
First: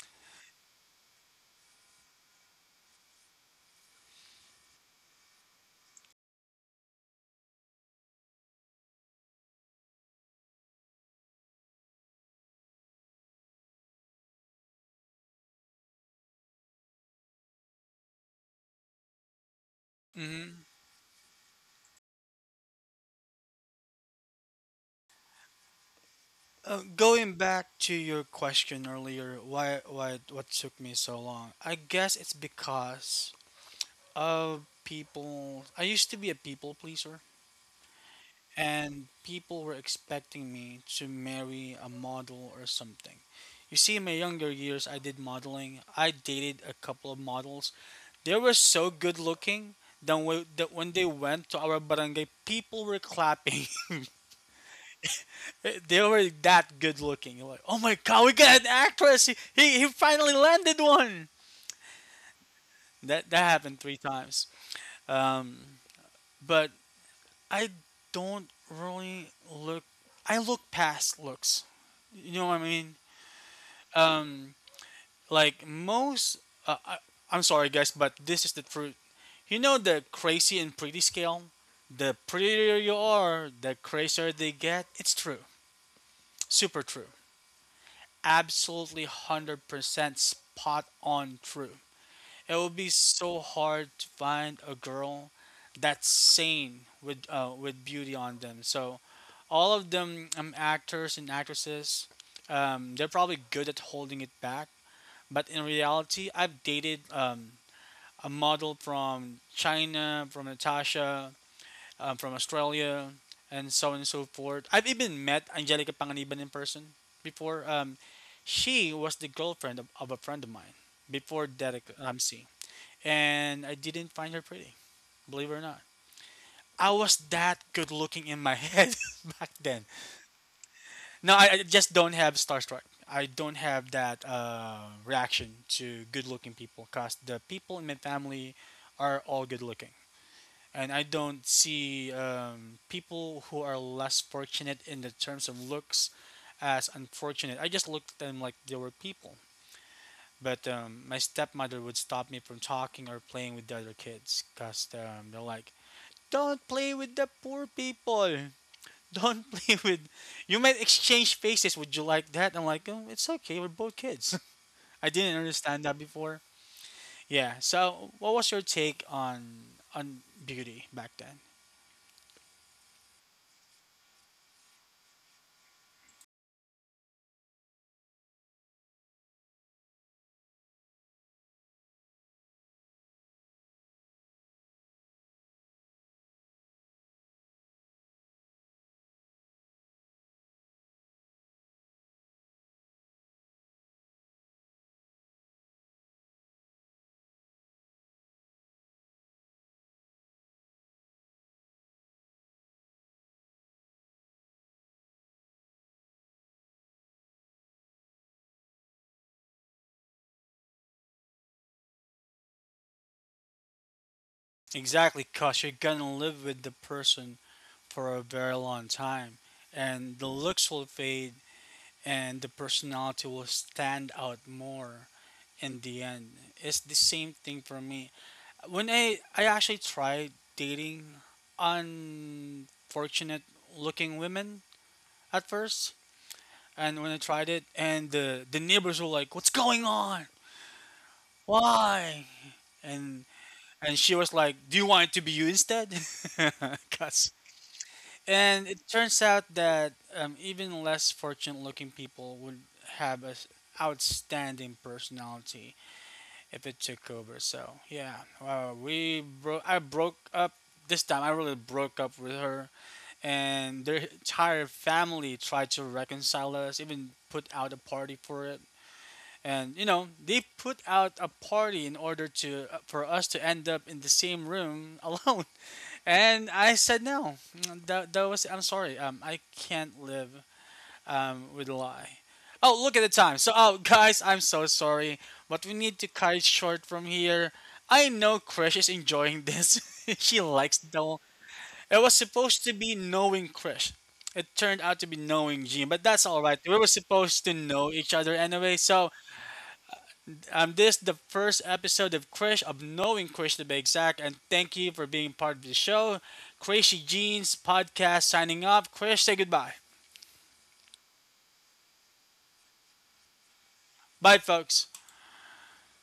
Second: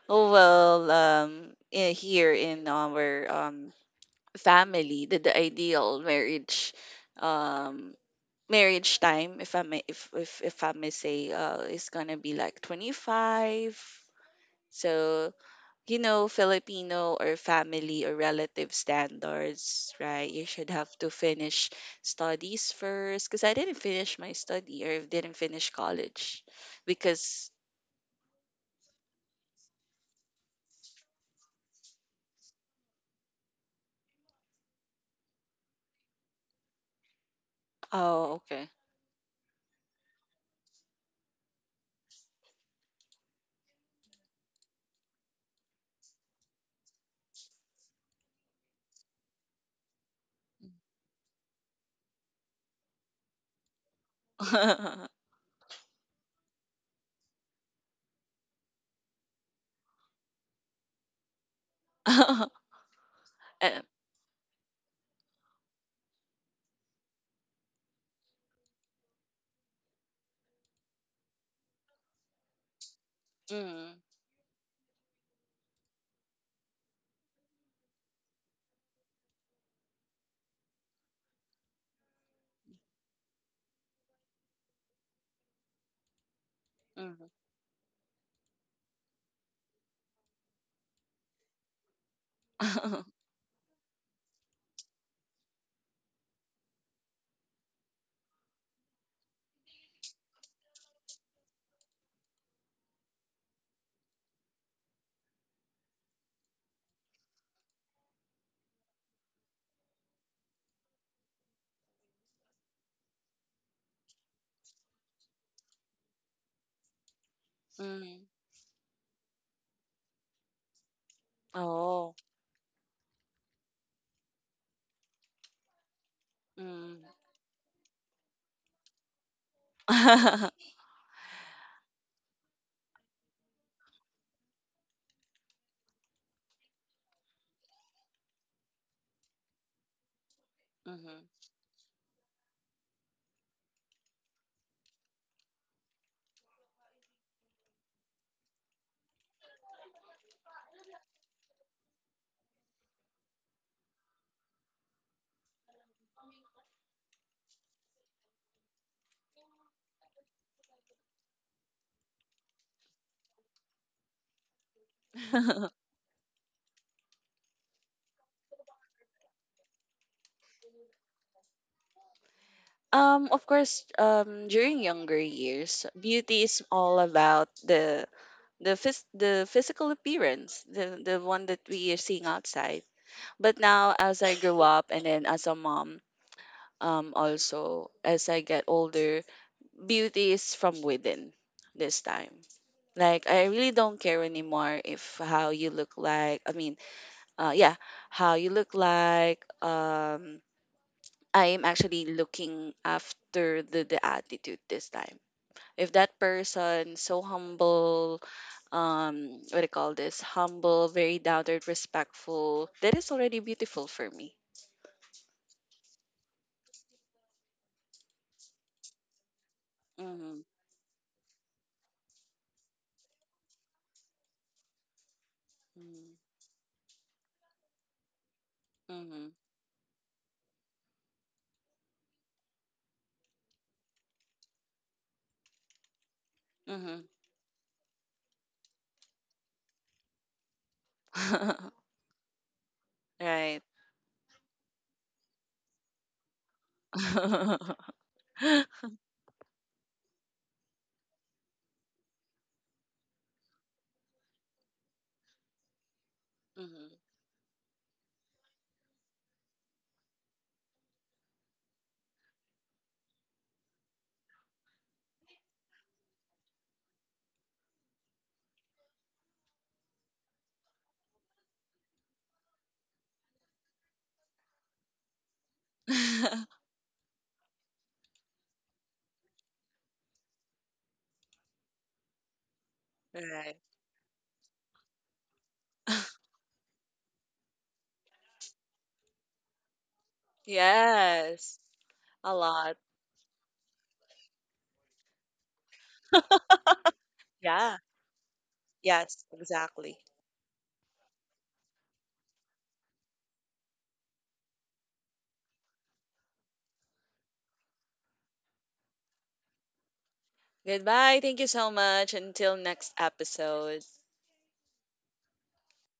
S2: Oh well, here in our family, the ideal marriage, um, marriage time, if I may, if I may say is gonna be like 25, so you know, Filipino or family or relative standards, right, you
S1: hmm
S2: should have to finish studies first, because I didn't finish my study or didn't finish college
S1: Going
S2: because
S1: back to your question earlier, why what took me so long? I guess it's because of people. I used to be a people pleaser,
S2: oh okay.
S1: and people were expecting me to marry a model or something. You see, in my younger years, I did modeling. I dated a couple of models. They were so good looking that when they went to our barangay, people were clapping. Eh, they were that good looking. Like, oh my god, we got an actress. He finally landed one. That happened
S2: Eh,
S1: three times. Um, but I don't really look. I look past looks. You know what I mean?
S2: mm,
S1: Um, like most. Uh, I, I'm sorry, guys, but this is the truth. You know the crazy and pretty scale. The prettier you are, the crazier they get. It's true. Super true.
S2: mm.
S1: Absolutely 100% spot on true. It would be so hard to find a girl that's sane with beauty on them. So all of them actors and actresses, they're probably good at holding it back. But in reality, I've dated a model from China, from Natasha, from Australia, and so on and so forth. I've even met Angelica Panganiban in person before.
S2: Mm.
S1: She was the girlfriend of a friend of mine before Derek
S2: Oh,
S1: Ramsey, and I didn't find her pretty, believe it or not. I was
S2: mm.
S1: that good looking in my head back then. No, I just don't have starstruck. I don't have that reaction to good looking people because the people in my family are all good looking. And I
S2: Mhm.
S1: don't see people who are less fortunate in the terms of looks as unfortunate. I just looked at them like they were people. But my stepmother would stop me from talking or playing with the other kids because they're like, "Don't play with the poor people. Don't play with." You might exchange faces. Would you like that? I'm like, oh, "It's okay. We're both kids." I didn't understand that before. Yeah. So, what was your take on beauty back then?
S2: Of course, during younger years, beauty is all about the the physical appearance, the one that we are seeing outside. But now, as I grew up, and then as a mom, also as I get older, beauty is from within. This time, like I really don't care anymore if how you look like. I mean, yeah, how you look like. I'm actually looking after the attitude this time. If that person so humble, what do you call this? Humble, very doubted, respectful. That is already beautiful for me.
S1: Exactly, because you're gonna live with the person for a very long time, and the
S2: Mm-hmm.
S1: looks will fade, and the personality will stand out more in the end. It's the same thing for me. When I
S2: Mm-hmm.
S1: I actually tried dating unfortunate looking women at first,
S2: Mm-hmm.
S1: and when I tried it, and the neighbors were like, "What's going on? Why?" and
S2: Right.
S1: and she was like, "Do you want it to be you instead?" 'Cause
S2: Mm-hmm.
S1: and it turns out that even less fortunate looking people would have an outstanding personality if it took over. So, yeah, I broke up this time. I really broke up with her, and their entire family tried to reconcile us, even put out a party for it. And you know, they put out a party in order to for us to end up in the same room alone. And I said no. That was I'm sorry. I can't live with a lie. Oh, look at the time. So,
S2: Right.
S1: oh, guys, I'm so sorry, but we need to cut it short from here. I know Krish is enjoying this. She likes the.
S2: Yes.
S1: It was
S2: A
S1: supposed to
S2: lot.
S1: be knowing Krish. It turned out to be knowing Gene, but that's all right. We were supposed to
S2: Yeah.
S1: know each other anyway, so
S2: Yes, exactly.
S1: this the first episode of Krish of knowing Krish to be exact, and thank you for being part of the show. Crazy Jeans podcast signing off. Krish, say goodbye.
S2: Goodbye. Thank you so much. Until next episode.
S1: Bye, folks.